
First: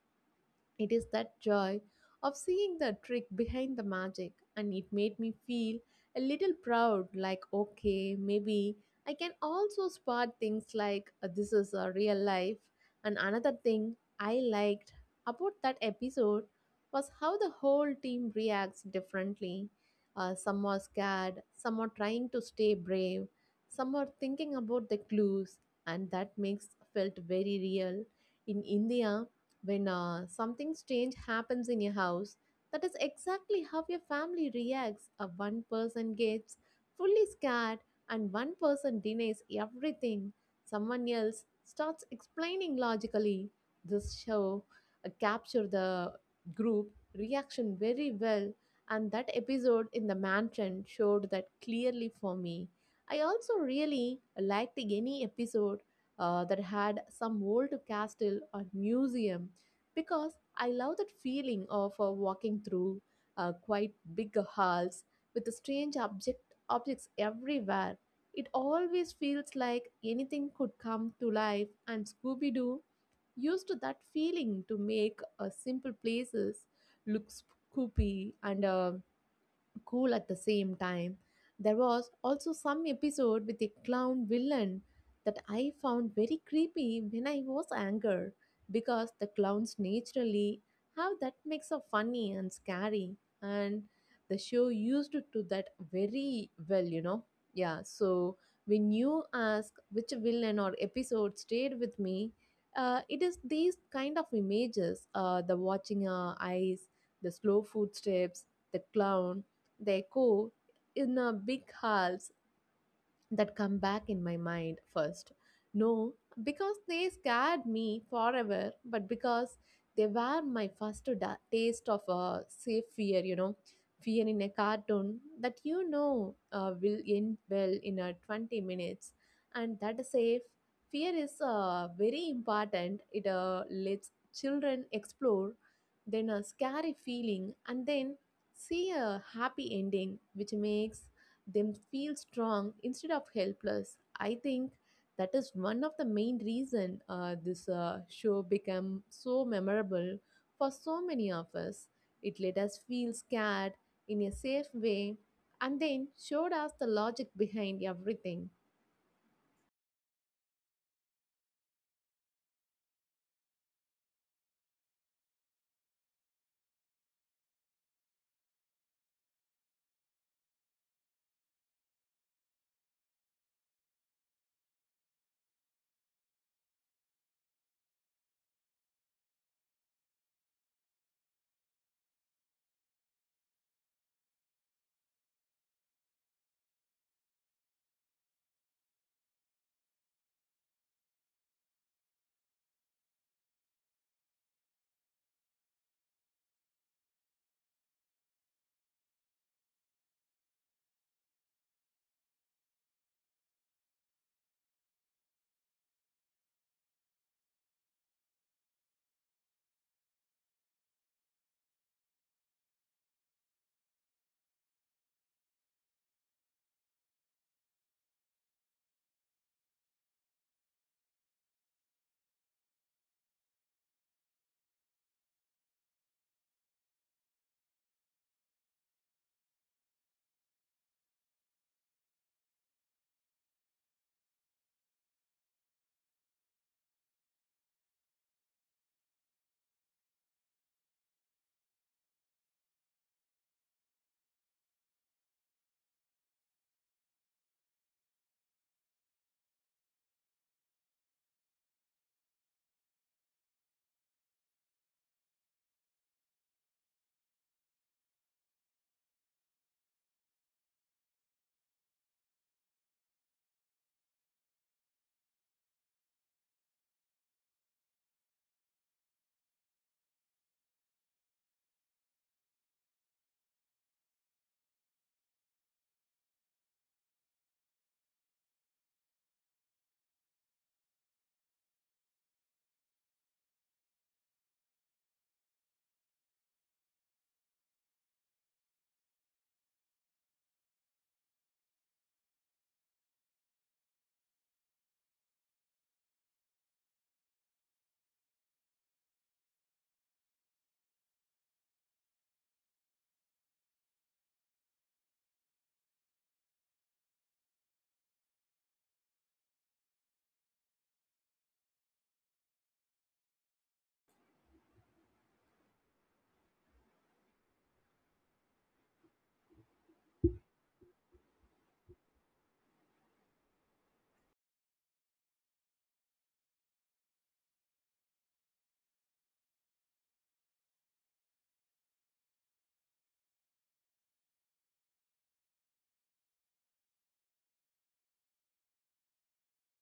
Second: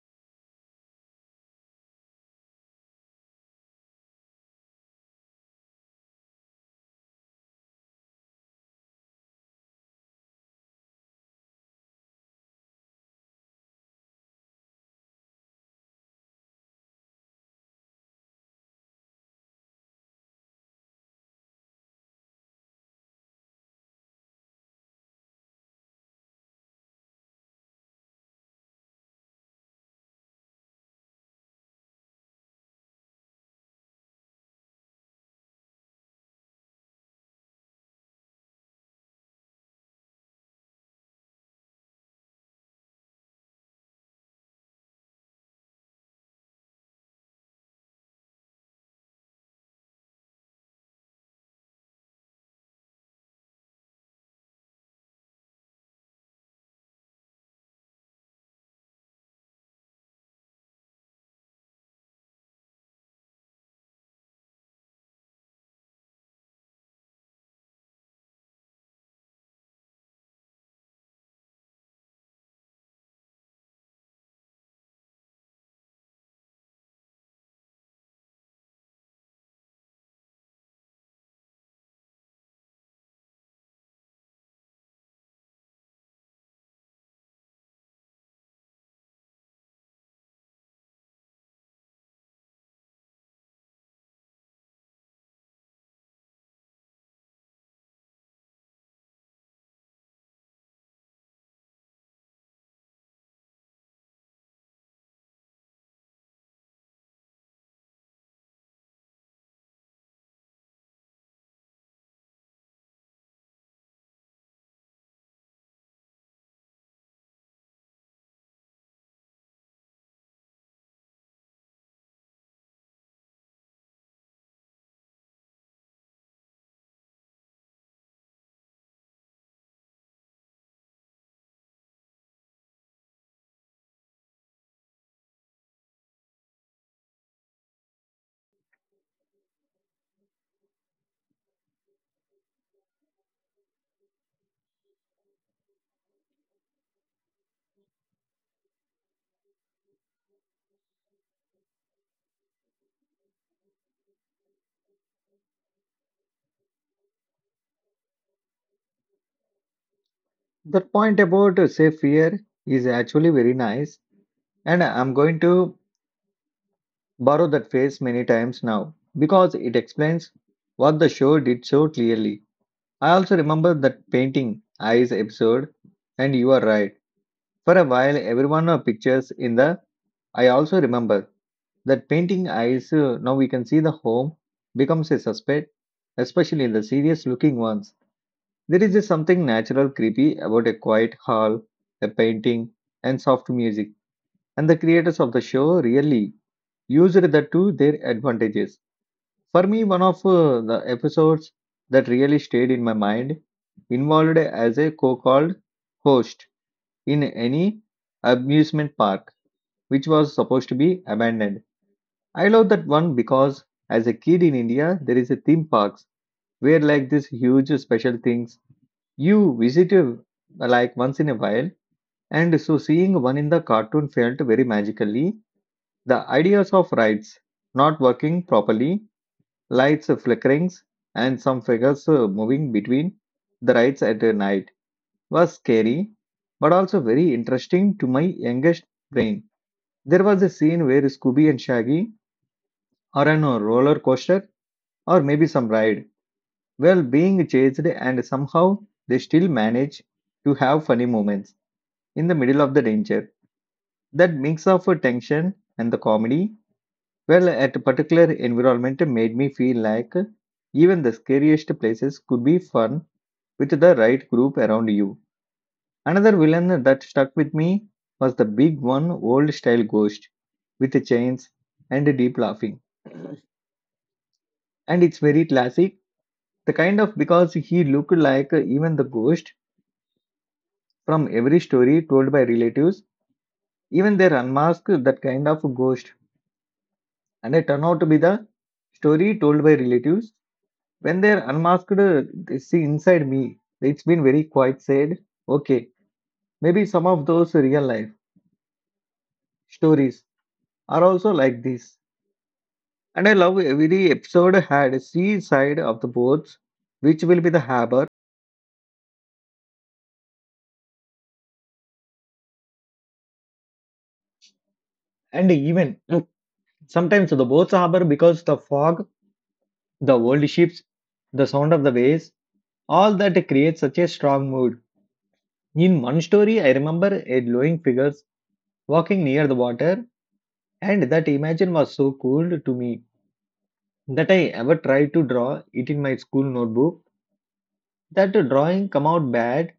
[SPEAKER 2] It is that joy of seeing the trick behind the magic, and it made me feel a little proud like, okay, maybe I can also spot things like uh, this is a real life. And another thing I liked about that episode was how the whole team reacts differently. Uh, some are scared, some are trying to stay brave, some are thinking about the clues, and that makes felt very real. In India, when uh, something strange happens in your house, that is exactly how your family reacts. A one person gets fully scared, and one person denies everything. Someone else starts explaining logically. This show uh, captured the group reaction very well, and that episode in the mansion showed that clearly for me. I also really liked any episode uh, that had some old castle or museum, because I love that feeling of uh, walking through uh, quite big halls with the strange object objects everywhere. It always feels like anything could come to life, and Scooby Doo used that feeling to make uh, simple places look spooky and uh, cool at the same time. There was also some episode with a clown villain that I found very creepy when I was angry, because the clowns naturally have that mix of funny and scary, and the show used to do that very well, you know. Yeah, so when you ask which villain or episode stayed with me, uh, it is these kind of images, uh, the watching uh, eyes, the slow footsteps, the clown, they echo in a big halls that come back in my mind first. No, because they scared me forever, but because they were my first da- taste of a safe fear, you know, fear in a cartoon that you know uh, will end well in a twenty minutes. And that is safe fear is uh, very important. It uh, lets children explore, then a scary feeling, and then see a happy ending, which makes them feel strong instead of helpless. I think that is one of the main reason uh, this uh, show became so memorable for so many of us. It let us feel scared in a safe way, and then showed us the logic behind everything.
[SPEAKER 1] That point about uh, safe fear is actually very nice, and I'm going to borrow that phrase many times now because it explains what the show did so clearly. I also remember that painting eyes episode, and you are right. For a while, everyone of pictures in the I also remember that painting eyes. Uh, now we can see the home becomes a suspect, especially in the serious looking ones. There is just something natural creepy about a quiet hall, a painting, and soft music, and the creators of the show really used that to their advantages. For me, one of uh, the episodes that really stayed in my mind involved as a co called host in any amusement park which was supposed to be abandoned. I love that one because as a kid in India, there is a theme parks where like these huge special things you visit uh, like once in a while. And so seeing one in the cartoon felt very magically. The ideas of rides not working properly, lights flickerings, and some figures uh, moving between the rides at night was scary, but also very interesting to my youngest brain. There was a scene where Scooby and Shaggy are on a roller coaster or maybe some ride, while being chased, and somehow they still manage to have funny moments in the middle of the danger. That mix of uh, tension and the comedy, well, at a particular environment, made me feel like even the scariest places could be fun with the right group around you. Another villain that stuck with me was the big one, old style ghost with the chains and the deep laughing. And it's very classic, the kind of because he looked like even the ghost from every story told by relatives, even they unmasked that kind of ghost. And it turned out to be the story told by relatives. When they're unmasked, they see inside me. It's been very quite said. Okay, maybe some of those real life stories are also like this. And I love every episode had a sea side of the boats, which will be the harbor, and even mm, sometimes the boats harbor because the fog, the old ships, the sound of the waves, all that creates such a strong mood. In one story, I remember a glowing figure walking near the water, and that image was so cool to me that I ever tried to draw it in my school notebook. That drawing come out bad.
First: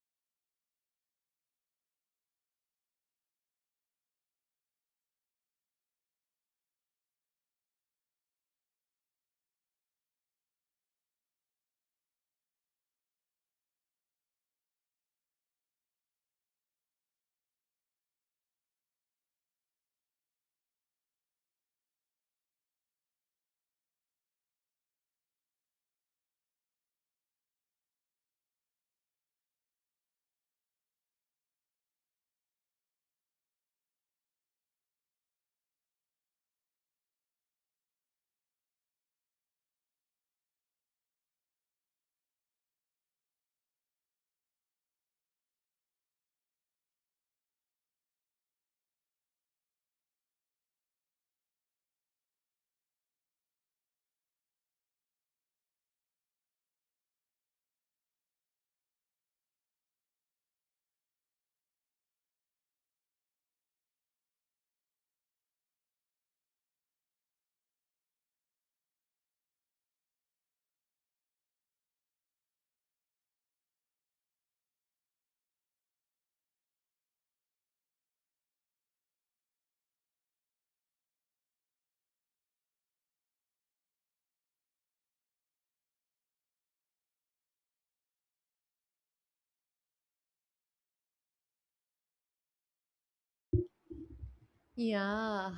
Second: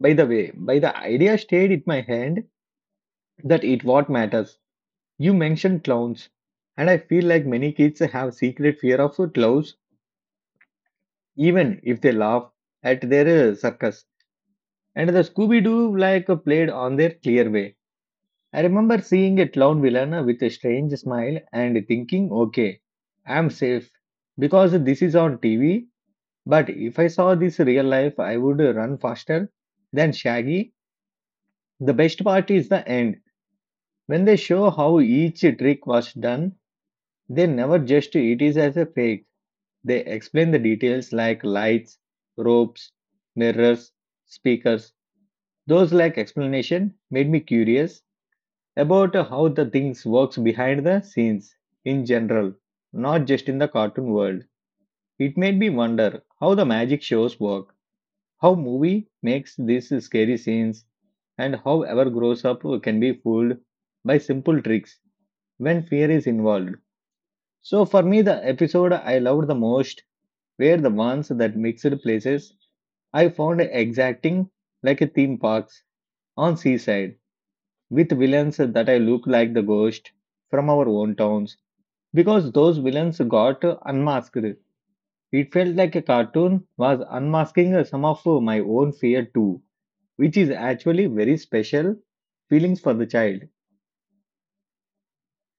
[SPEAKER 1] By the way, by the idea stayed in my hand that it what matters. You mentioned clowns, and I feel like many kids have secret fear of clowns, even if they laugh at their uh, circus. And the Scooby Doo like uh, played on their clear way. I remember seeing a clown villain uh, with a strange smile and thinking, okay, I'm safe because this is on T V. But if I saw this real life, I would uh, run faster than Shaggy. The best part is the end when they show how each trick was done. They never just it is as a fake. They explain the details like lights, ropes, mirrors, speakers. Those like explanation made me curious about how the things works behind the scenes in general, not just in the cartoon world. It made me wonder how the magic shows work, how movie makes these scary scenes, and how ever grows up can be fooled by simple tricks when fear is involved. So for me, the episode I loved the most were the ones that mixed places. I found exacting like a theme parks on seaside with villains that I look like the ghost from our own towns because those villains got unmasked. It felt like a cartoon was unmasking some of my own fear too, which is actually very special feelings for the child.
[SPEAKER 2] Yeah,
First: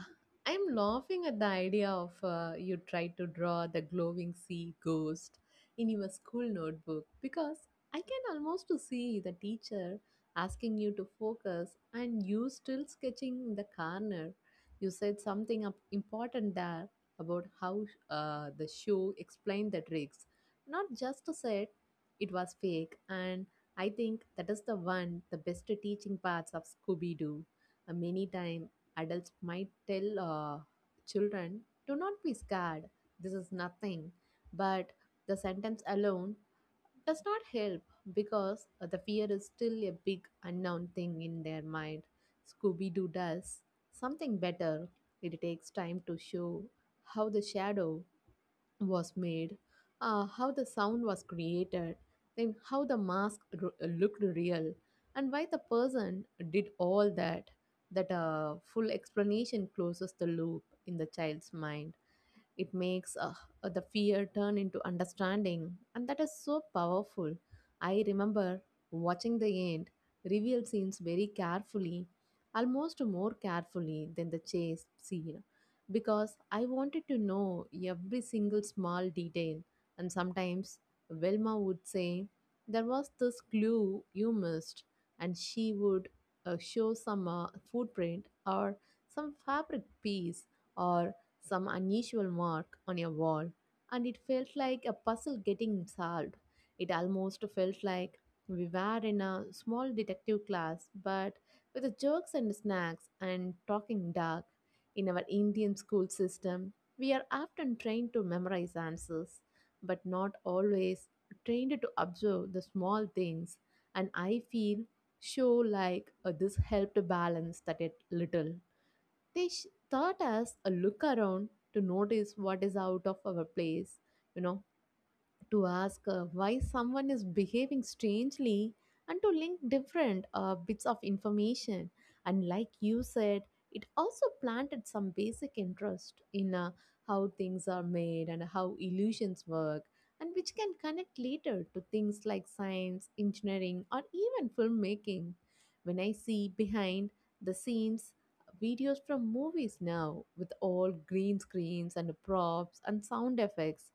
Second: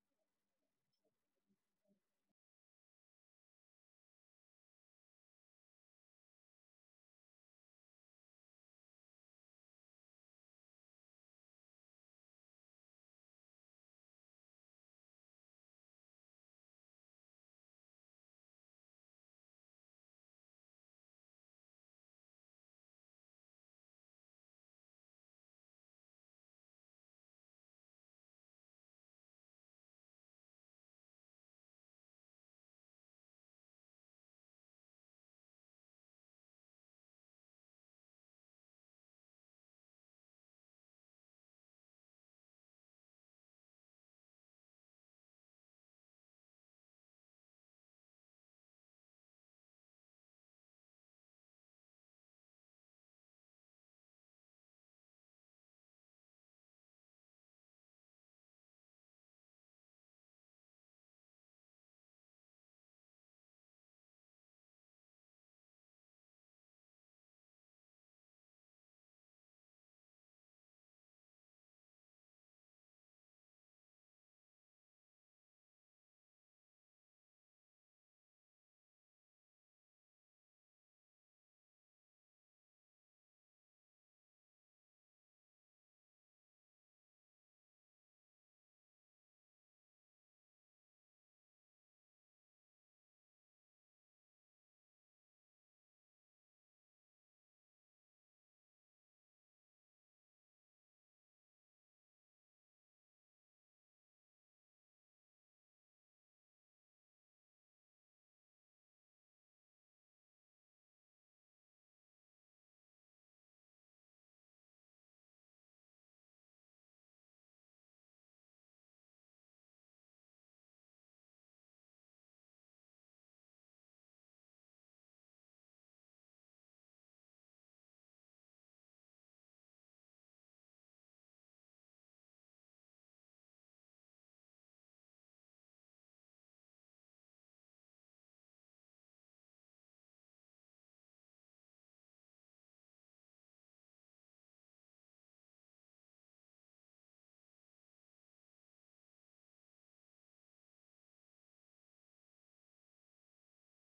[SPEAKER 2] I'm laughing at the idea of uh, you try to draw the glowing sea ghost in your school notebook, because I can almost to see the teacher asking you to focus and you still sketching the corner. You said something up- important there about how uh, the show explained the tricks, not just to say it was fake. And I think that is the one, the best teaching parts of Scooby Doo. Uh, many time. Adults might tell uh, children, do not be scared, this is nothing. But the sentence alone does not help, because uh, the fear is still a big unknown thing in their mind. Scooby Doo does something better. It takes time to show how the shadow was made, uh, how the sound was created, then how the mask r- uh, looked real, and why the person did all that. That uh, full explanation closes the loop in the child's mind. It makes uh, the fear turn into understanding, and that is so powerful. I remember watching the end reveal scenes very carefully, almost more carefully than the chase scene, because I wanted to know every single small detail. And sometimes Velma would say, "There was this clue you missed," and she would uh, show some uh, footprint, or some fabric piece, or some unusual mark on your wall, and it felt like a puzzle getting solved. It almost felt like we were in a small detective class, but with the jokes and snacks and talking dark. In our Indian school system, we are often trained to memorize answers, but not always trained to observe the small things. And I feel sure like uh, this helped balance that a little. They sh- taught us a look around to notice what is out of our place, you know, to ask uh, why someone is behaving strangely, and to link different uh, bits of information. And like you said, it also planted some basic interest in uh, how things are made and how illusions work, and which can connect later to things like science, engineering, or even filmmaking. When I see behind the scenes uh, videos from movies now with all green screens and props and sound effects,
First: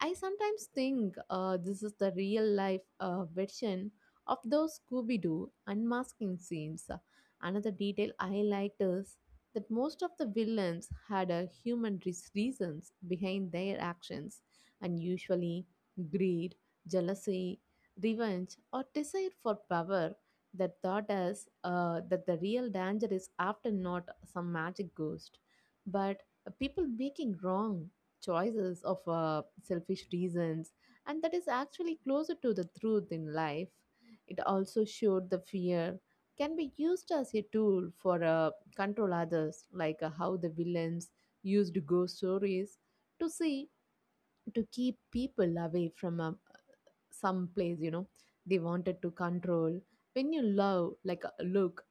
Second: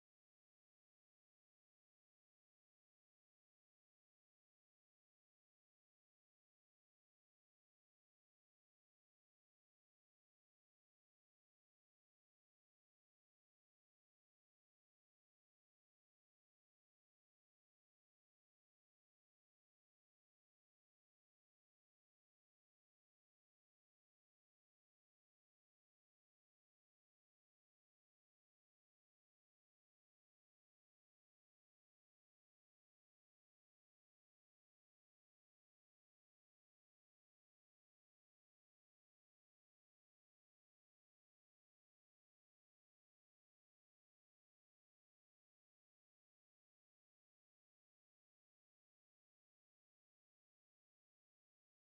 [SPEAKER 2] I sometimes think uh, this is the real life uh, version of those Scooby Doo unmasking scenes. Another detail I liked is that most of the villains had uh, human res- reasons behind their actions, and usually greed, jealousy, revenge, or desire for power. That taught us uh, that the real danger is often not some magic ghost, but uh, people making wrong choices of uh, selfish reasons, and that is actually closer to the truth in life. It also showed the fear can be used as a tool for uh, control others, like uh, how the villains used ghost stories to see to keep people away from uh, some place. You know, they wanted to control. When you love, like uh, look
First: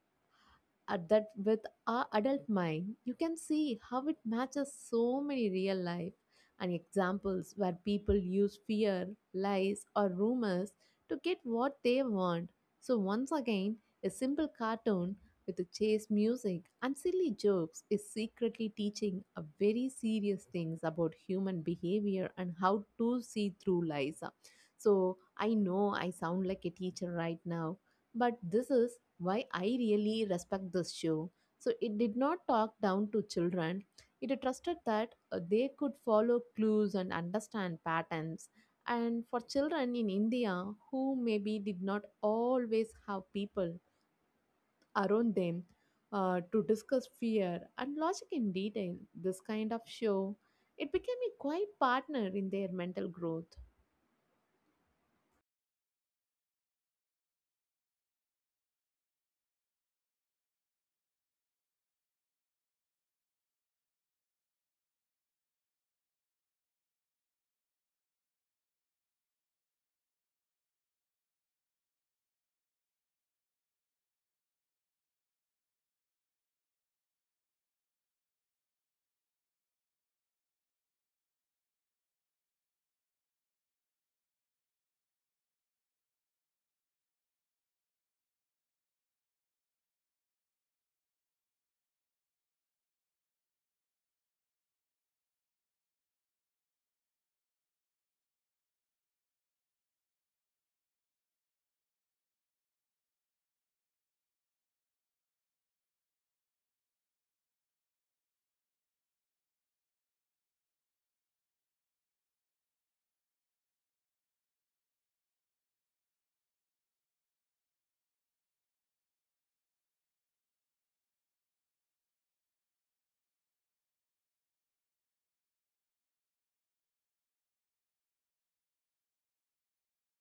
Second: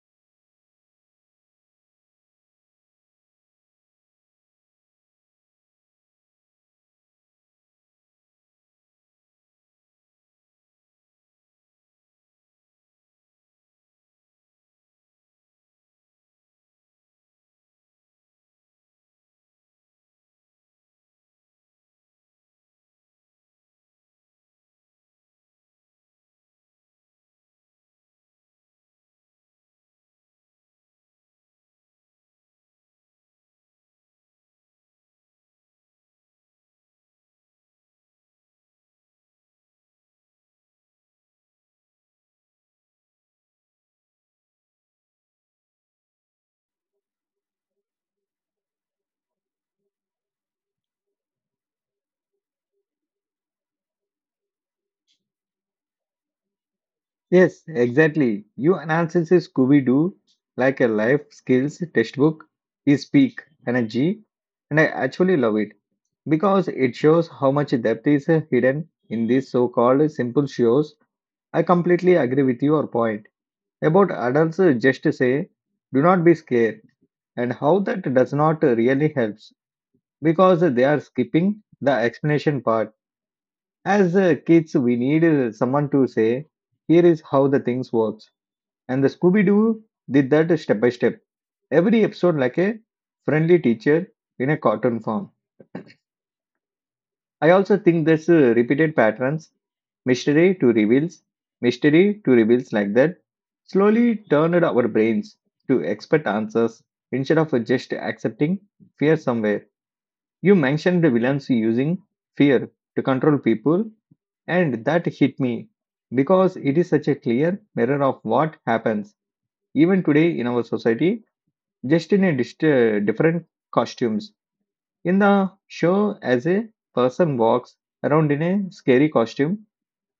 [SPEAKER 2] at that with our adult mind, you can see how it matches so many real life and examples where people use fear, lies, or rumors to get what they want. So, once again, a simple cartoon with a chase music and silly jokes is secretly teaching a very serious things about human behavior and how to see through lies. So, I know I sound like a teacher right now, but this is why I really respect this show. So it did not talk down to children. It trusted that uh, they could follow clues and understand patterns. And for children in India who maybe did not always have people around them uh, to discuss fear and logic in detail, this kind of show, it became a quiet partner in their mental growth.
[SPEAKER 1] Yes, exactly. You analysis Scooby Doo like a life skills textbook is peak energy, and I actually love it because it shows how much depth is hidden in these so called simple shows. I completely agree with your point about adults just say, do not be scared, and how that does not really helps because they are skipping the explanation part. As uh, kids, we need uh, someone to say, here is how the things work and the Scooby Doo did that step by step. Every episode, like a friendly teacher in a cartoon form. I also think there's uh, repeated patterns mystery to reveals, mystery to reveals like that. Slowly turned our brains to expect answers instead of just accepting fear somewhere. You mentioned the villains using fear to control people, and that hit me because it is such a clear mirror of what happens even today in our society just in a dist- uh, different costumes. In the show, as a person walks around in a scary costume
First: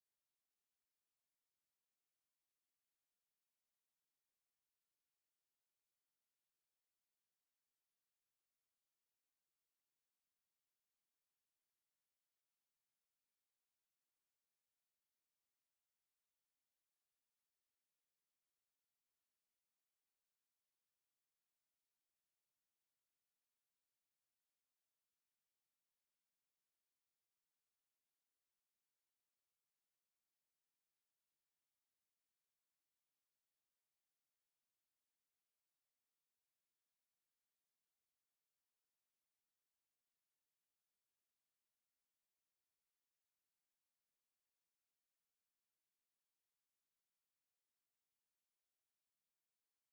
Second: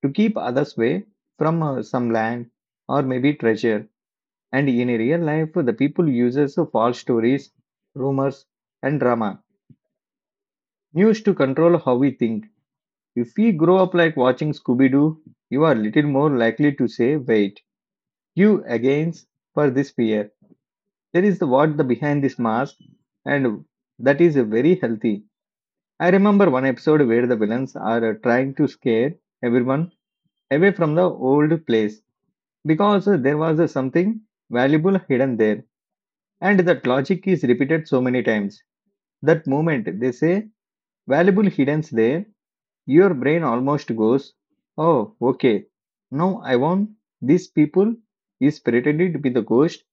[SPEAKER 1] to keep others away from uh, some land or maybe treasure. And in a real life, the people uses false stories, rumors, and drama news to control how we think. If we grow up like watching Scooby Doo, you are little more likely to say, "Wait, you against for this fear." There is the what the behind this mask, and that is very healthy. I remember one episode where the villains are uh, trying to scare everyone away from the old place because uh, there was uh, something valuable hidden there, and that logic is repeated so many times. That moment they say valuable hidden's there, your brain almost goes, oh, okay, now I want these people is pretending to be the ghost,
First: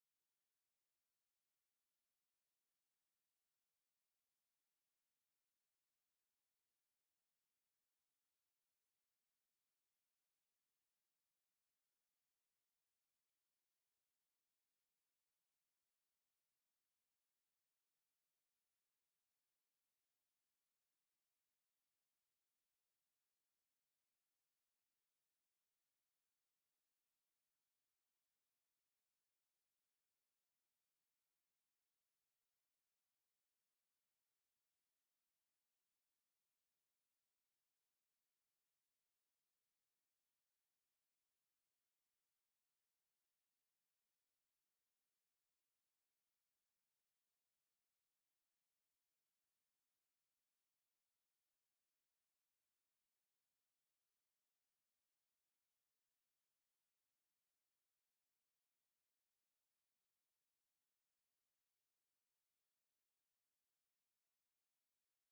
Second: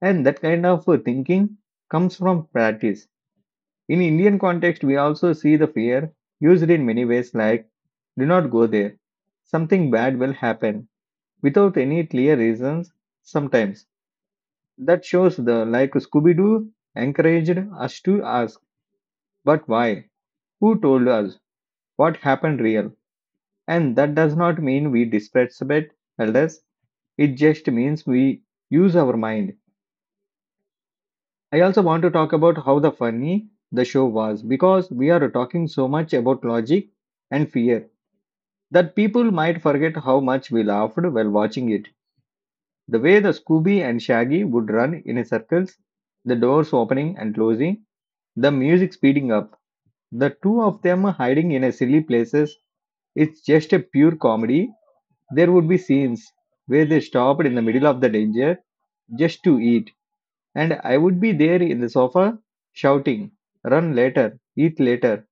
[SPEAKER 1] and that kind of uh, thinking comes from practice. In Indian context, we also see the fear used in many ways like do not go there. Something bad will happen without any clear reasons sometimes. That shows the like Scooby Doo encouraged us to ask, but why? Who told us? What happened real? And that does not mean we disrespect elders, it just means we use our mind. I also want to talk about how the funny the show was because we are talking so much about logic and fear that people might forget how much we laughed while watching it. The way the Scooby and Shaggy would run in circles, the doors opening and closing, the music speeding up, the two of them hiding in a silly places, it's just a pure comedy. There would be scenes where they stopped in the middle of the danger just to eat, and I would be there in the sofa shouting, run later, eat later,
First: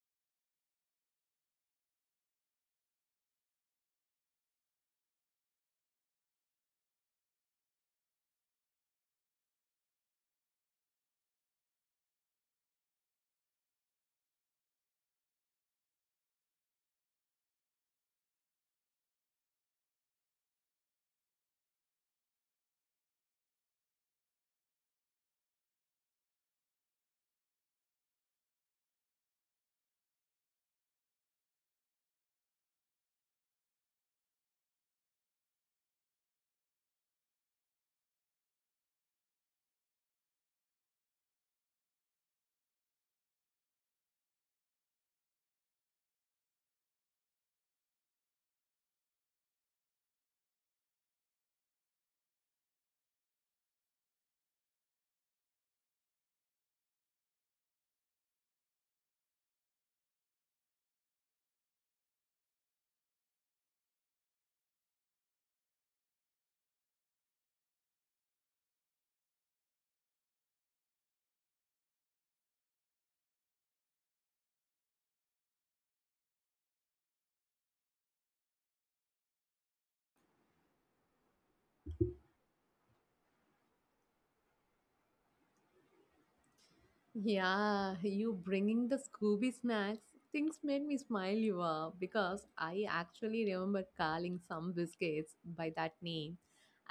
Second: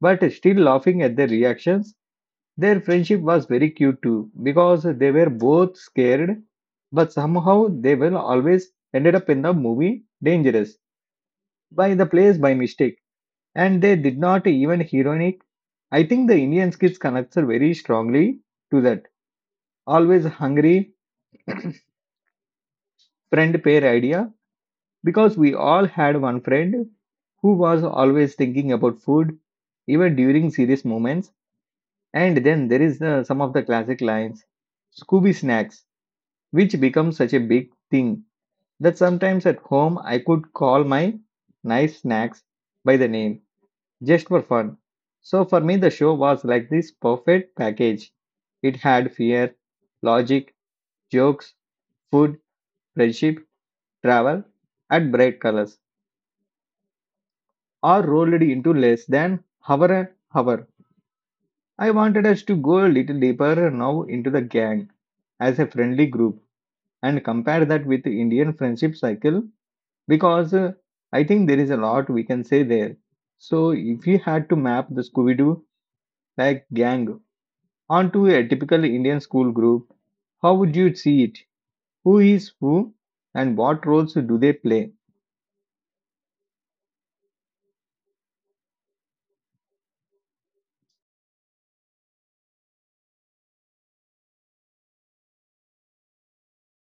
[SPEAKER 1] but still laughing at their reactions. Their friendship was very cute too because they were both scared, but somehow they will always ended up in the movie Dangerous by the place by mistake. And they did not even ironic. I think the Indian kids connects are very strongly to that always hungry friend pair idea because we all had one friend who was always thinking about food even during serious moments. And then there is uh, some of the classic lines Scooby snacks which becomes such a big thing that sometimes at home I could call my nice snacks by the name just for fun. So for me, the show was like this perfect package. It had fear, logic, jokes, food, friendship, travel, and bright colors, all rolled into less than hour and hour. I wanted us to go a little deeper now into the gang as a friendly group and compare that with the Indian friendship cycle because uh, I think there is a lot we can say there. So, if you had to map the Scooby Doo like gang onto a typical Indian school group, how would you see it? Who is who and what roles do they play?
[SPEAKER 2] Yeah, you bringing the Scooby snacks. Things made me smile, you are, because I actually remember calling some biscuits by that name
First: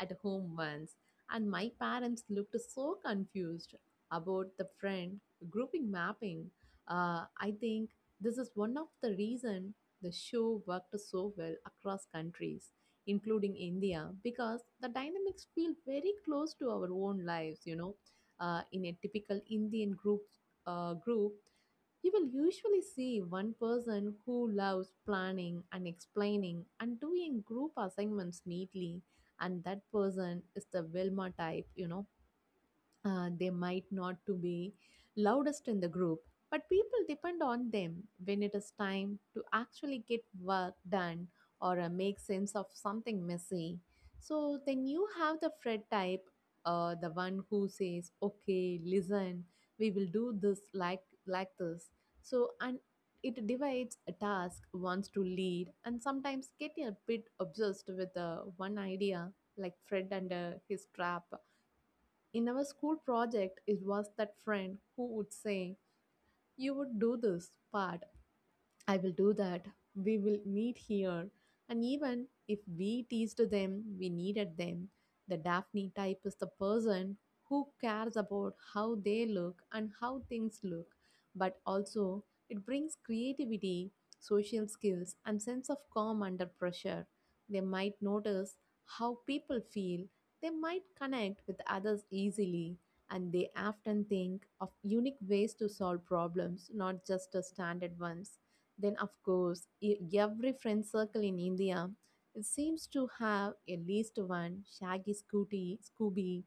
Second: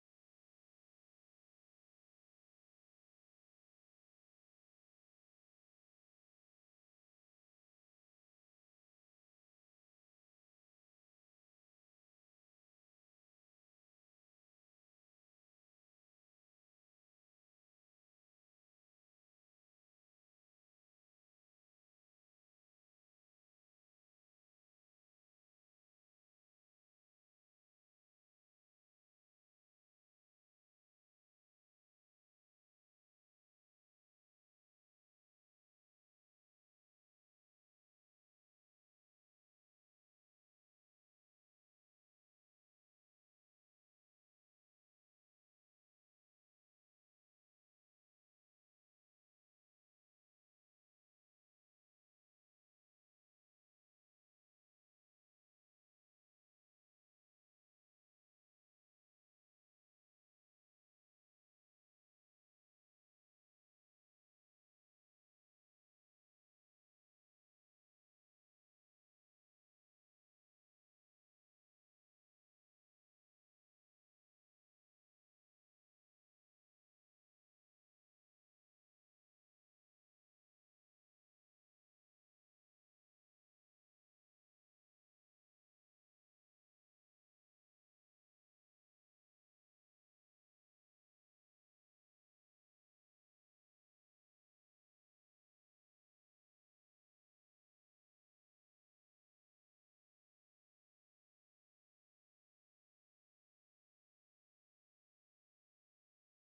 [SPEAKER 2] at home once, and my parents looked so confused about the friend grouping mapping. Uh, I think this is one of the reason the show worked so well across countries, including India, because the dynamics feel very close to our own lives, you know uh, in a typical Indian group, uh, group, you will usually see one person who loves planning and explaining and doing group assignments neatly, and that person is the Wilma type, you know uh, they might not to be loudest in the group, but people depend on them when it is time to actually get work done, or uh, make sense of something messy. So then you have the fred type, uh, the one who says, okay, listen, we will do this like like this, so, and it divides a task, wants to lead, and sometimes get a bit obsessed with uh, one idea, like fred and uh, his trap. In our school project, it was that friend who would say, you would do this part, I will do that. We will meet here. And even if we teased them, we needed them. The Daphne type is the person who cares about how they look and how things look, but also it brings creativity, social skills, and sense of calm under pressure. They might notice how people feel, they might connect with others easily, and they often think of unique ways to solve problems, not just the standard ones. Then, of course, e- every friend circle in India, it seems to have at least one shaggy scooty, Scooby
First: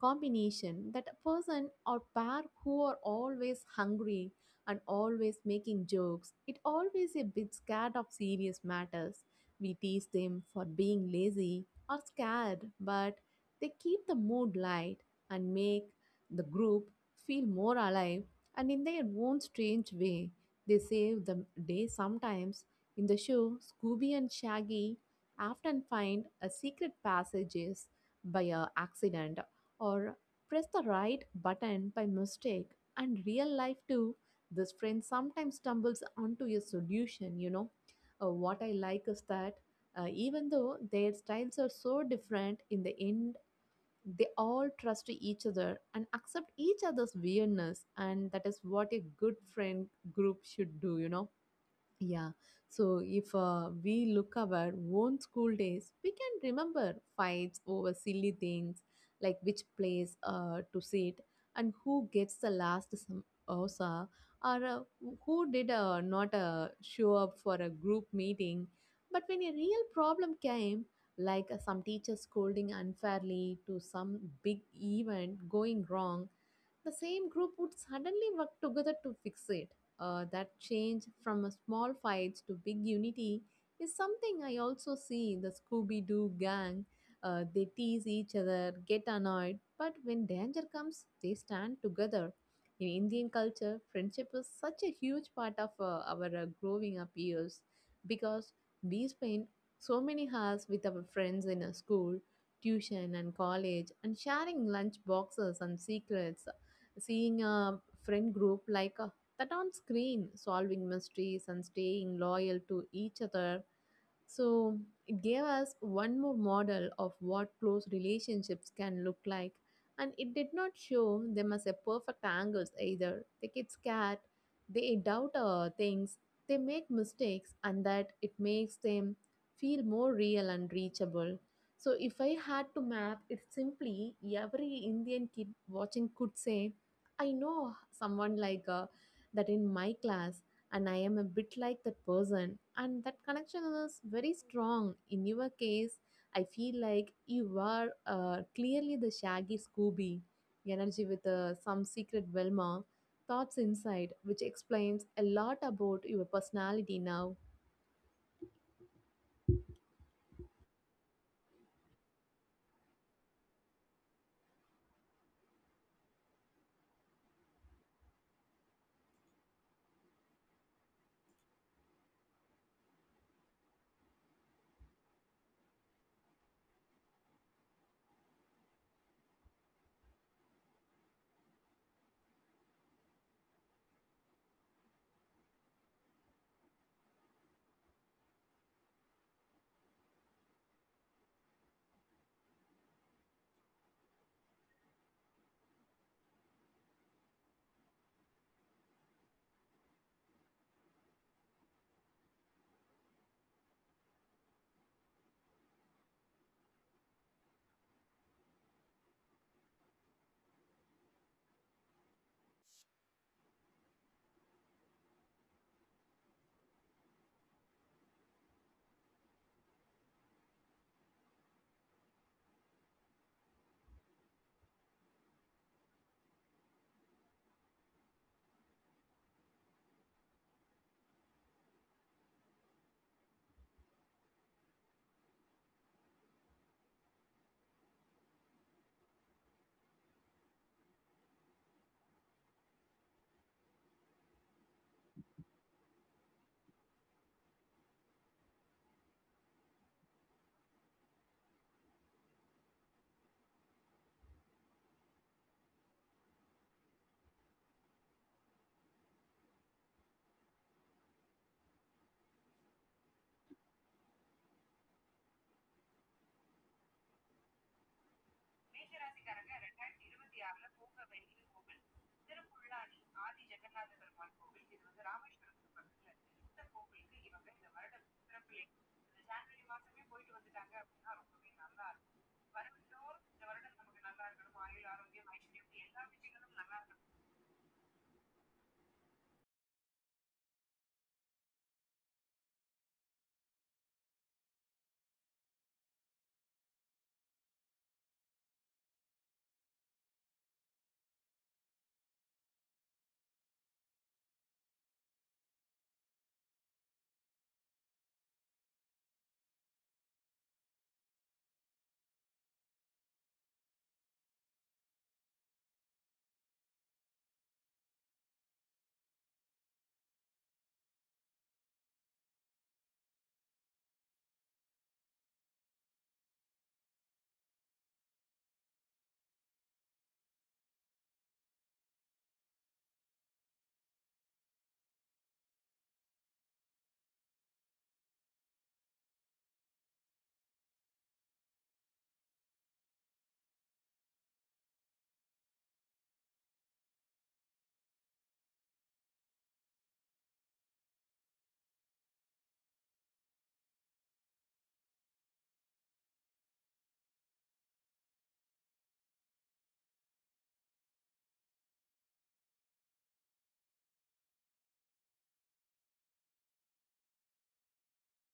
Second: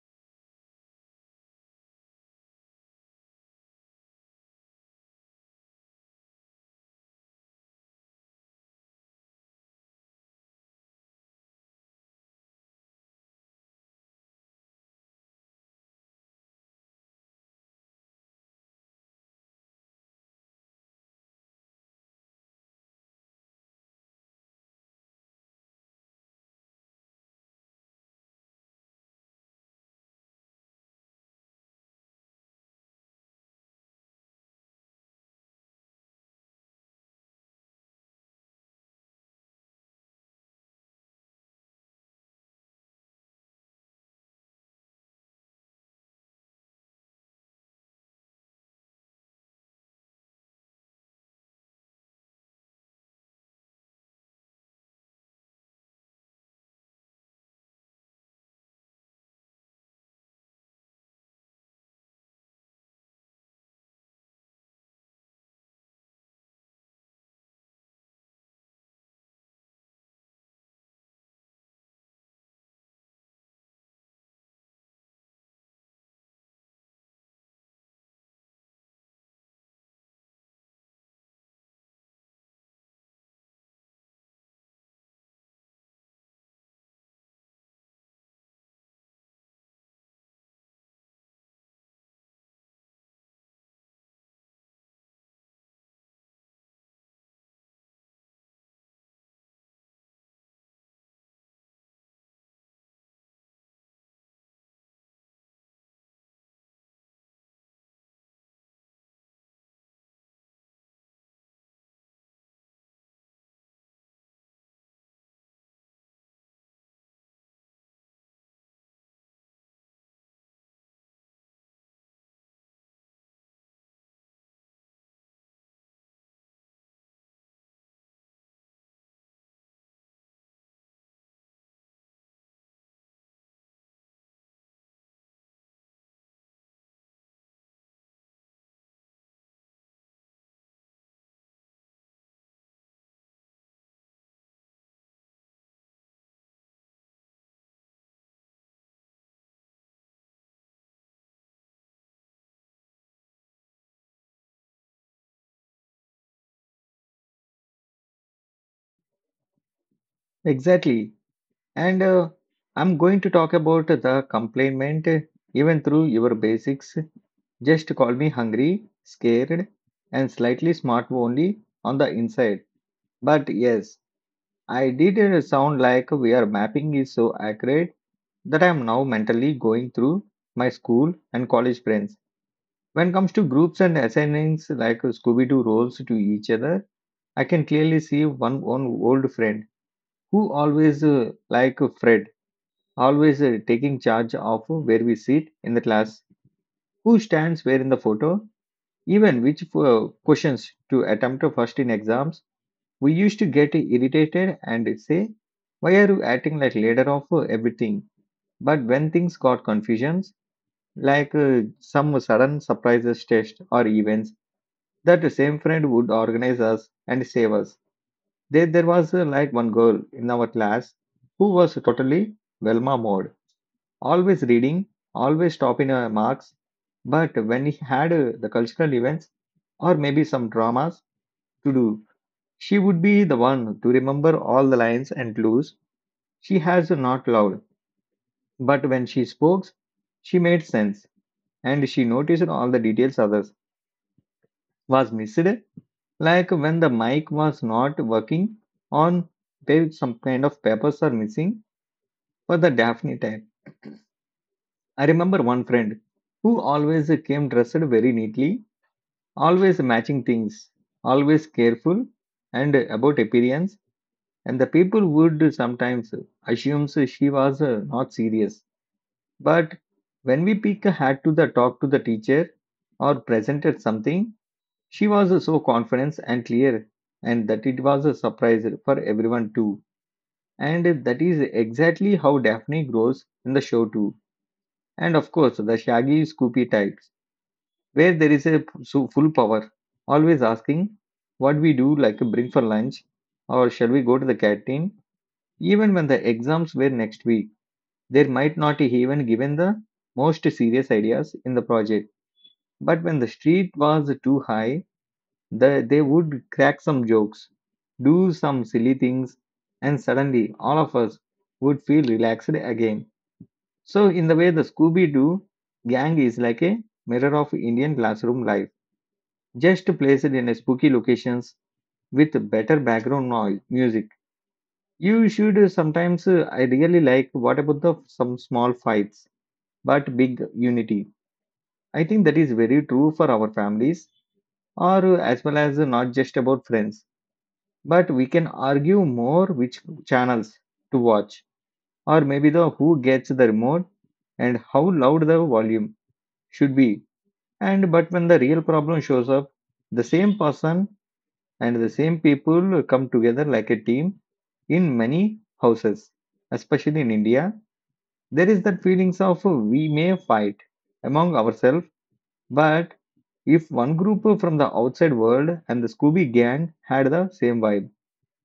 [SPEAKER 2] combination, that a person or pair who are always hungry and always making jokes, it always a bit scared of serious matters. We tease them for being lazy or scared, but they keep the mood light and make the group feel more alive, and in their own strange way, they save the day sometimes. In the show, Scooby and Shaggy often find a secret passages by a accident, or press the right button by mistake. And real life too, this friend sometimes stumbles onto a solution, you know. Uh, what I like is that uh, even though their styles are so different, in the end, they all trust each other and accept each other's weirdness, and that is what a good friend group should do, you know yeah. So if uh, we look our own school days, we can remember fights over silly things, like which place uh, to sit, and who gets the last samosa, or uh, who did uh, not uh, show up for a group meeting. But when a real problem came, like uh, some teacher scolding unfairly to some big event going wrong, the same group would suddenly work together to fix it. Uh, that change from a small fights to big unity is something I also see in the Scooby Doo gang. Uh, they tease each other, get annoyed, but when danger comes, they stand together. In Indian culture, friendship is such a huge part of uh, our uh, growing up years, because we spend so many hours with our friends in a school, tuition, and college, and sharing lunch boxes and secrets, seeing a friend group like uh, that on screen, solving mysteries and staying loyal to each other, so it gave us one more model of what close relationships can look like. And it did not show them as a perfect angles either. They get scared, they doubt uh, things, they make mistakes, and that it makes them feel more real and reachable. So if I had to map it simply, every Indian kid watching could say, I know someone like uh, that in my class, and I am a bit like that person, and that connection is very strong. In your case, I feel like you are uh, clearly the shaggy Scooby, energy with uh, some secret Velma, thoughts inside, which explains a lot about your personality now.
[SPEAKER 1] Exactly. And uh, I'm going to talk about the complainant uh, even through your basics. Just call me hungry, scared, and slightly smart only on the inside. But yes, I did uh, sound like we are mapping is so accurate that I am now mentally going through my school and college friends. When it comes to groups and assignments like Scooby Doo roles to each other, I can clearly see one, one old friend who always, uh, like Fred, always uh, taking charge of where we sit in the class, who stands where in the photo, even which uh, questions to attempt first in exams. We used to get irritated and say, why are you acting like leader of uh, everything? But when things got confusions, like uh, some sudden surprises test or events that the same friend would organize us and save us there, there was uh, like one girl in our class who was totally velma mode, always reading, always topping her marks, but when he had uh, the cultural events or maybe some dramas to do, she would be the one to remember all the lines and clues. She has not loved, but when she spoke, she made sense, and she noticed all the details others was missed. Like when the mic was not working on there some kind of papers are missing for the Daphne type. I remember one friend who always came dressed very neatly, always matching things, always careful and about appearance, and the people would sometimes assume she was uh, not serious. But when we pick a hat to the talk to the teacher or presented something, she was so confident and clear, and that it was a surprise for everyone too. And that is exactly how Daphne grows in the show too. And of course, the shaggy, scoopy types, where there is a so full power, always asking what we do, like bring for lunch, or shall we go to the canteen? Even when the exams were next week, they might not even given the most serious ideas in the project. But when the street was too high, They, they would crack some jokes, do some silly things, and suddenly all of us would feel relaxed again. So, in the way, the Scooby Doo gang is like a mirror of Indian classroom life, just placed in a spooky locations with better background noise music. You should sometimes, uh, I really like what about the some small fights but big unity. I think that is very true for our families or uh, as well as uh, not just about friends, but we can argue more which channels to watch or maybe the who gets the remote and how loud the volume should be, and but when the real problem shows up, the same person and the same people come together like a team in many houses, especially in india, there is that feelings of uh, we may fight among ourselves, but if one group from the outside world and the scooby gang had the same vibe.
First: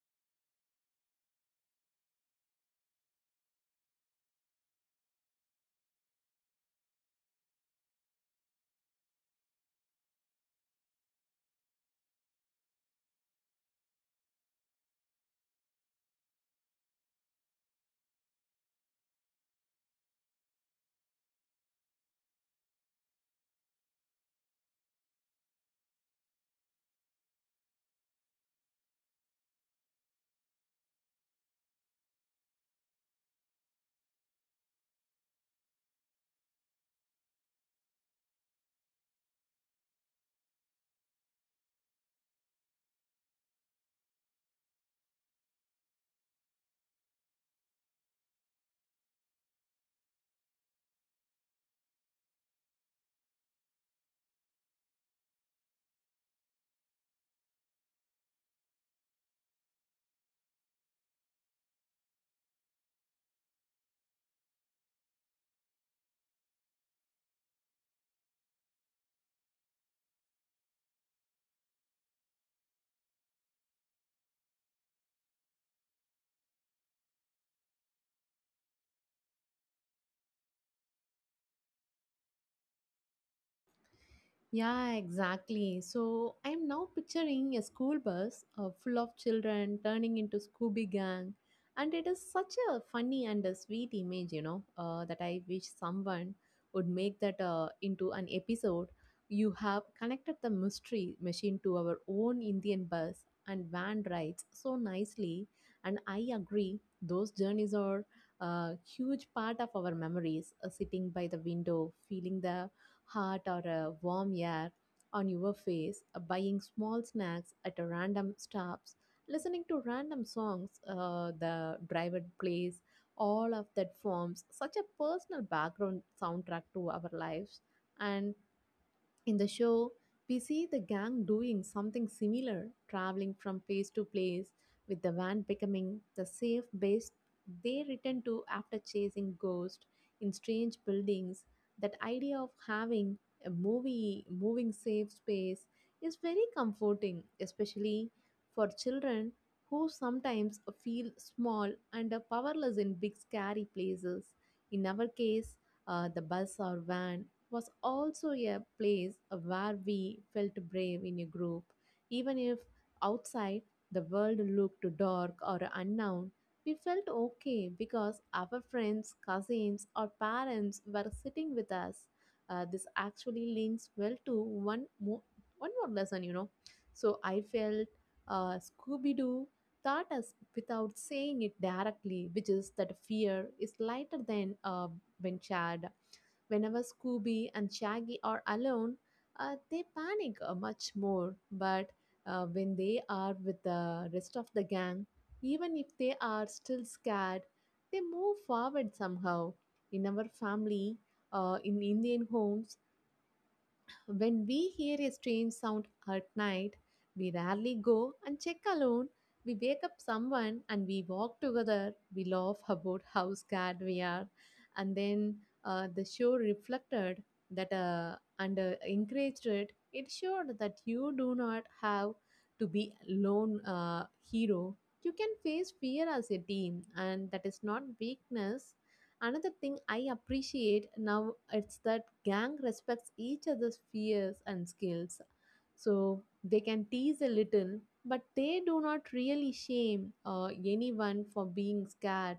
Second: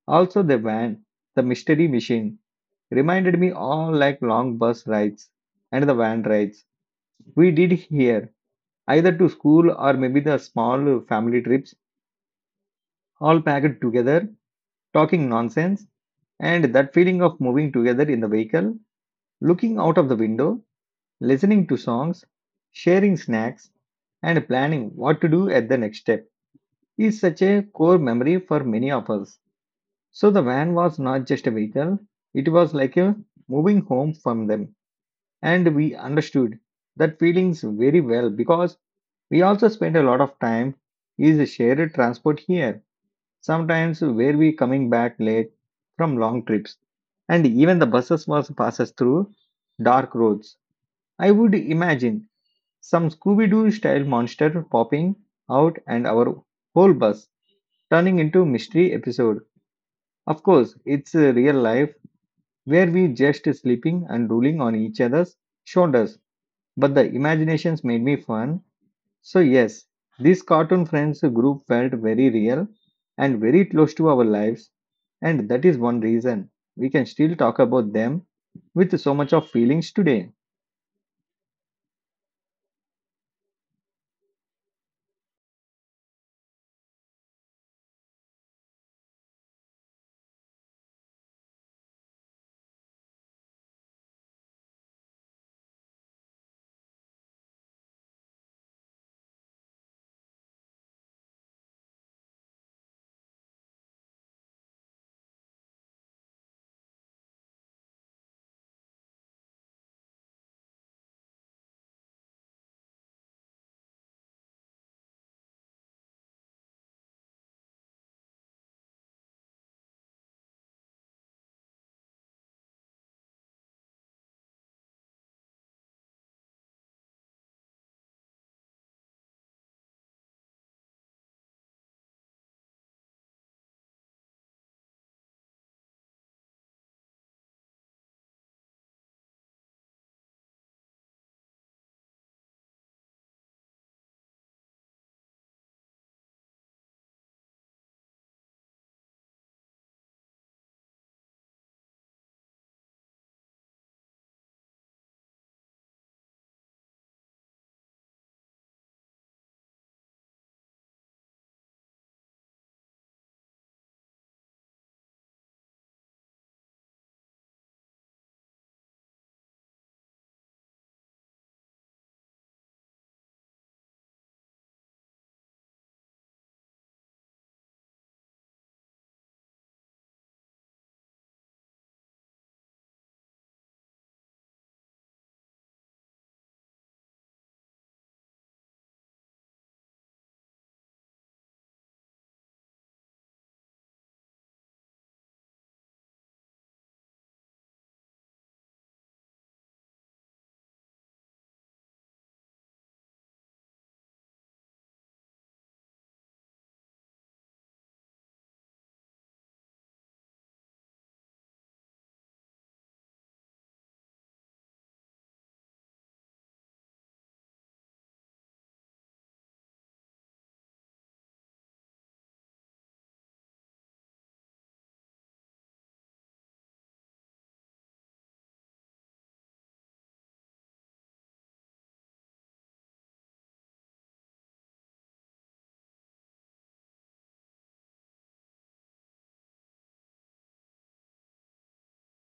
[SPEAKER 1] Also, the van, the mystery machine, reminded me all like long bus rides and the van rides we did here, either to school or maybe the small family trips, all packed together, talking nonsense, and that feeling of moving together in the vehicle, looking out of the window, listening to songs, sharing snacks, and planning what to do at the next step is such a core memory for many of us. So the van was not just a vehicle, it was like a moving home from them. And we understood that feelings very well because we also spent a lot of time is a shared transport here, sometimes where we coming back late from long trips. And even the buses was passes through dark roads. I would imagine some Scooby-Doo style monster popping out and our whole bus turning into mystery episode. Of course, it's uh, real life where we just sleeping and rolling on each other's shoulders. But the imaginations made me fun. So yes, this cartoon friends group felt very real and very close to our lives, and that is one reason we can still talk about them with so much of feelings today.
[SPEAKER 2] Yeah, exactly. So I'm now picturing a school bus uh, full of children turning into Scooby Gang. And it is such a funny and a sweet image, you know, uh, that I wish someone would make that uh, into an episode. You have connected the mystery machine to our own Indian bus and van rides so nicely. And I agree, those journeys are a huge part of our memories, uh, sitting by the window, feeling the hot or a warm air on your face, uh, buying small snacks at a random stops, listening to random songs uh, the driver plays, all of that forms such a personal background soundtrack to our lives. And in the show, we see the gang doing something similar, traveling from place to place, with the van becoming the safe base they return to after chasing ghosts in strange buildings. That idea of having a movie moving safe space is very comforting, especially for children who sometimes feel small and powerless in big scary places. In our case, uh, the bus or van was also a place where we felt brave in a group. Even if outside the world looked dark or unknown, we felt okay because our friends, cousins, or parents were sitting with us. Uh, this actually links well to one more, one more lesson, you know. So I felt uh, Scooby Doo taught us without saying it directly, which is that fear is lighter than uh, when shared. Whenever Scooby and Shaggy are alone, uh, they panic uh, much more. But uh, when they are with the rest of the gang, even if they are still scared, they move forward somehow. In our family, uh, in Indian homes, when we hear a strange sound at night, we rarely go and check alone. We wake up someone and we walk together. We laugh about how scared we are. And then uh, the show reflected that uh, and uh, encouraged it. It showed that you do not have to be lone uh, hero. You can face fear as a team, and that is not weakness. Another thing I appreciate now it's that gang respects each other's fears and skills. So they can tease a little, but they do not really shame uh, anyone for being scared,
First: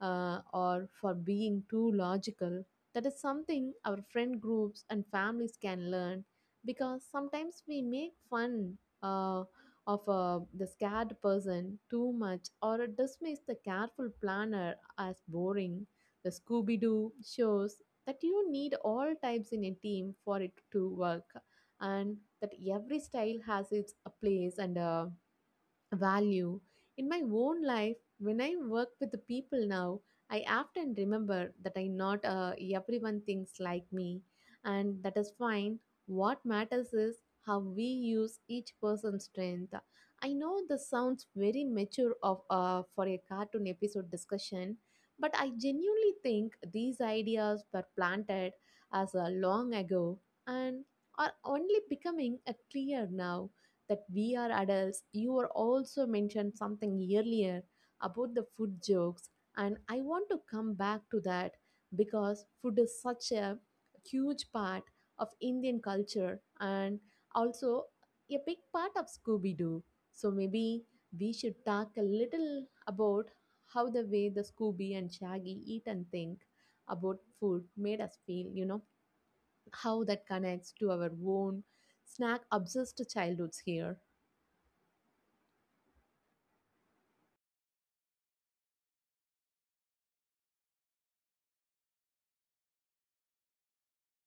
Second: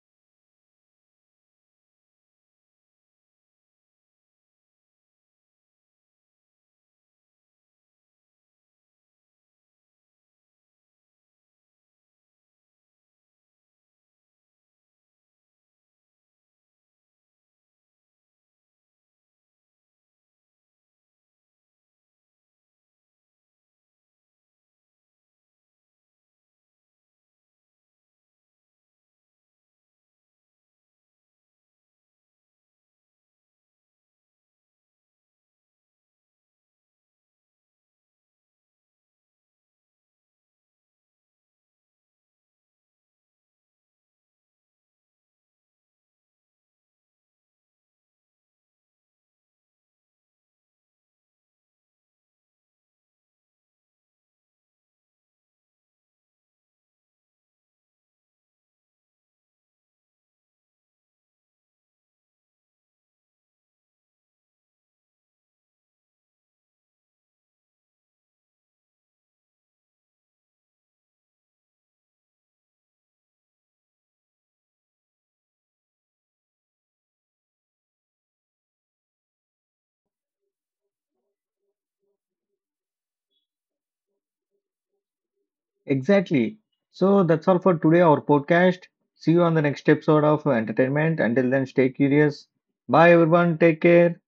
[SPEAKER 2] uh, or for being too logical. That is something our friend groups and families can learn, because sometimes we make fun uh, of uh, the scared person too much, or dismiss the careful planner as boring. The Scooby Doo shows that you need all types in a team for it to work, and that every style has its uh, place and uh, value. In my own life, when I work with the people now, I often remember that I not uh, everyone thinks like me, and that is fine. What matters is how we use each person's strength. I know this sounds very mature of uh, for a cartoon episode discussion, but I genuinely think these ideas were planted as uh, long ago, and are only becoming uh, clear now that we are adults. You were also mentioned something earlier about the food jokes, and I want to come back to that because food is such a huge part of Indian culture, and also a big part of Scooby Doo. So maybe we should talk a little about how the way the Scooby and Shaggy eat and think about food made us feel, you know, how that connects to our own snack obsessed childhoods here.
[SPEAKER 1] Exactly. So that's all for today our podcast. See you on the next episode of Entertainment. Until then, stay curious. Bye everyone. Take care.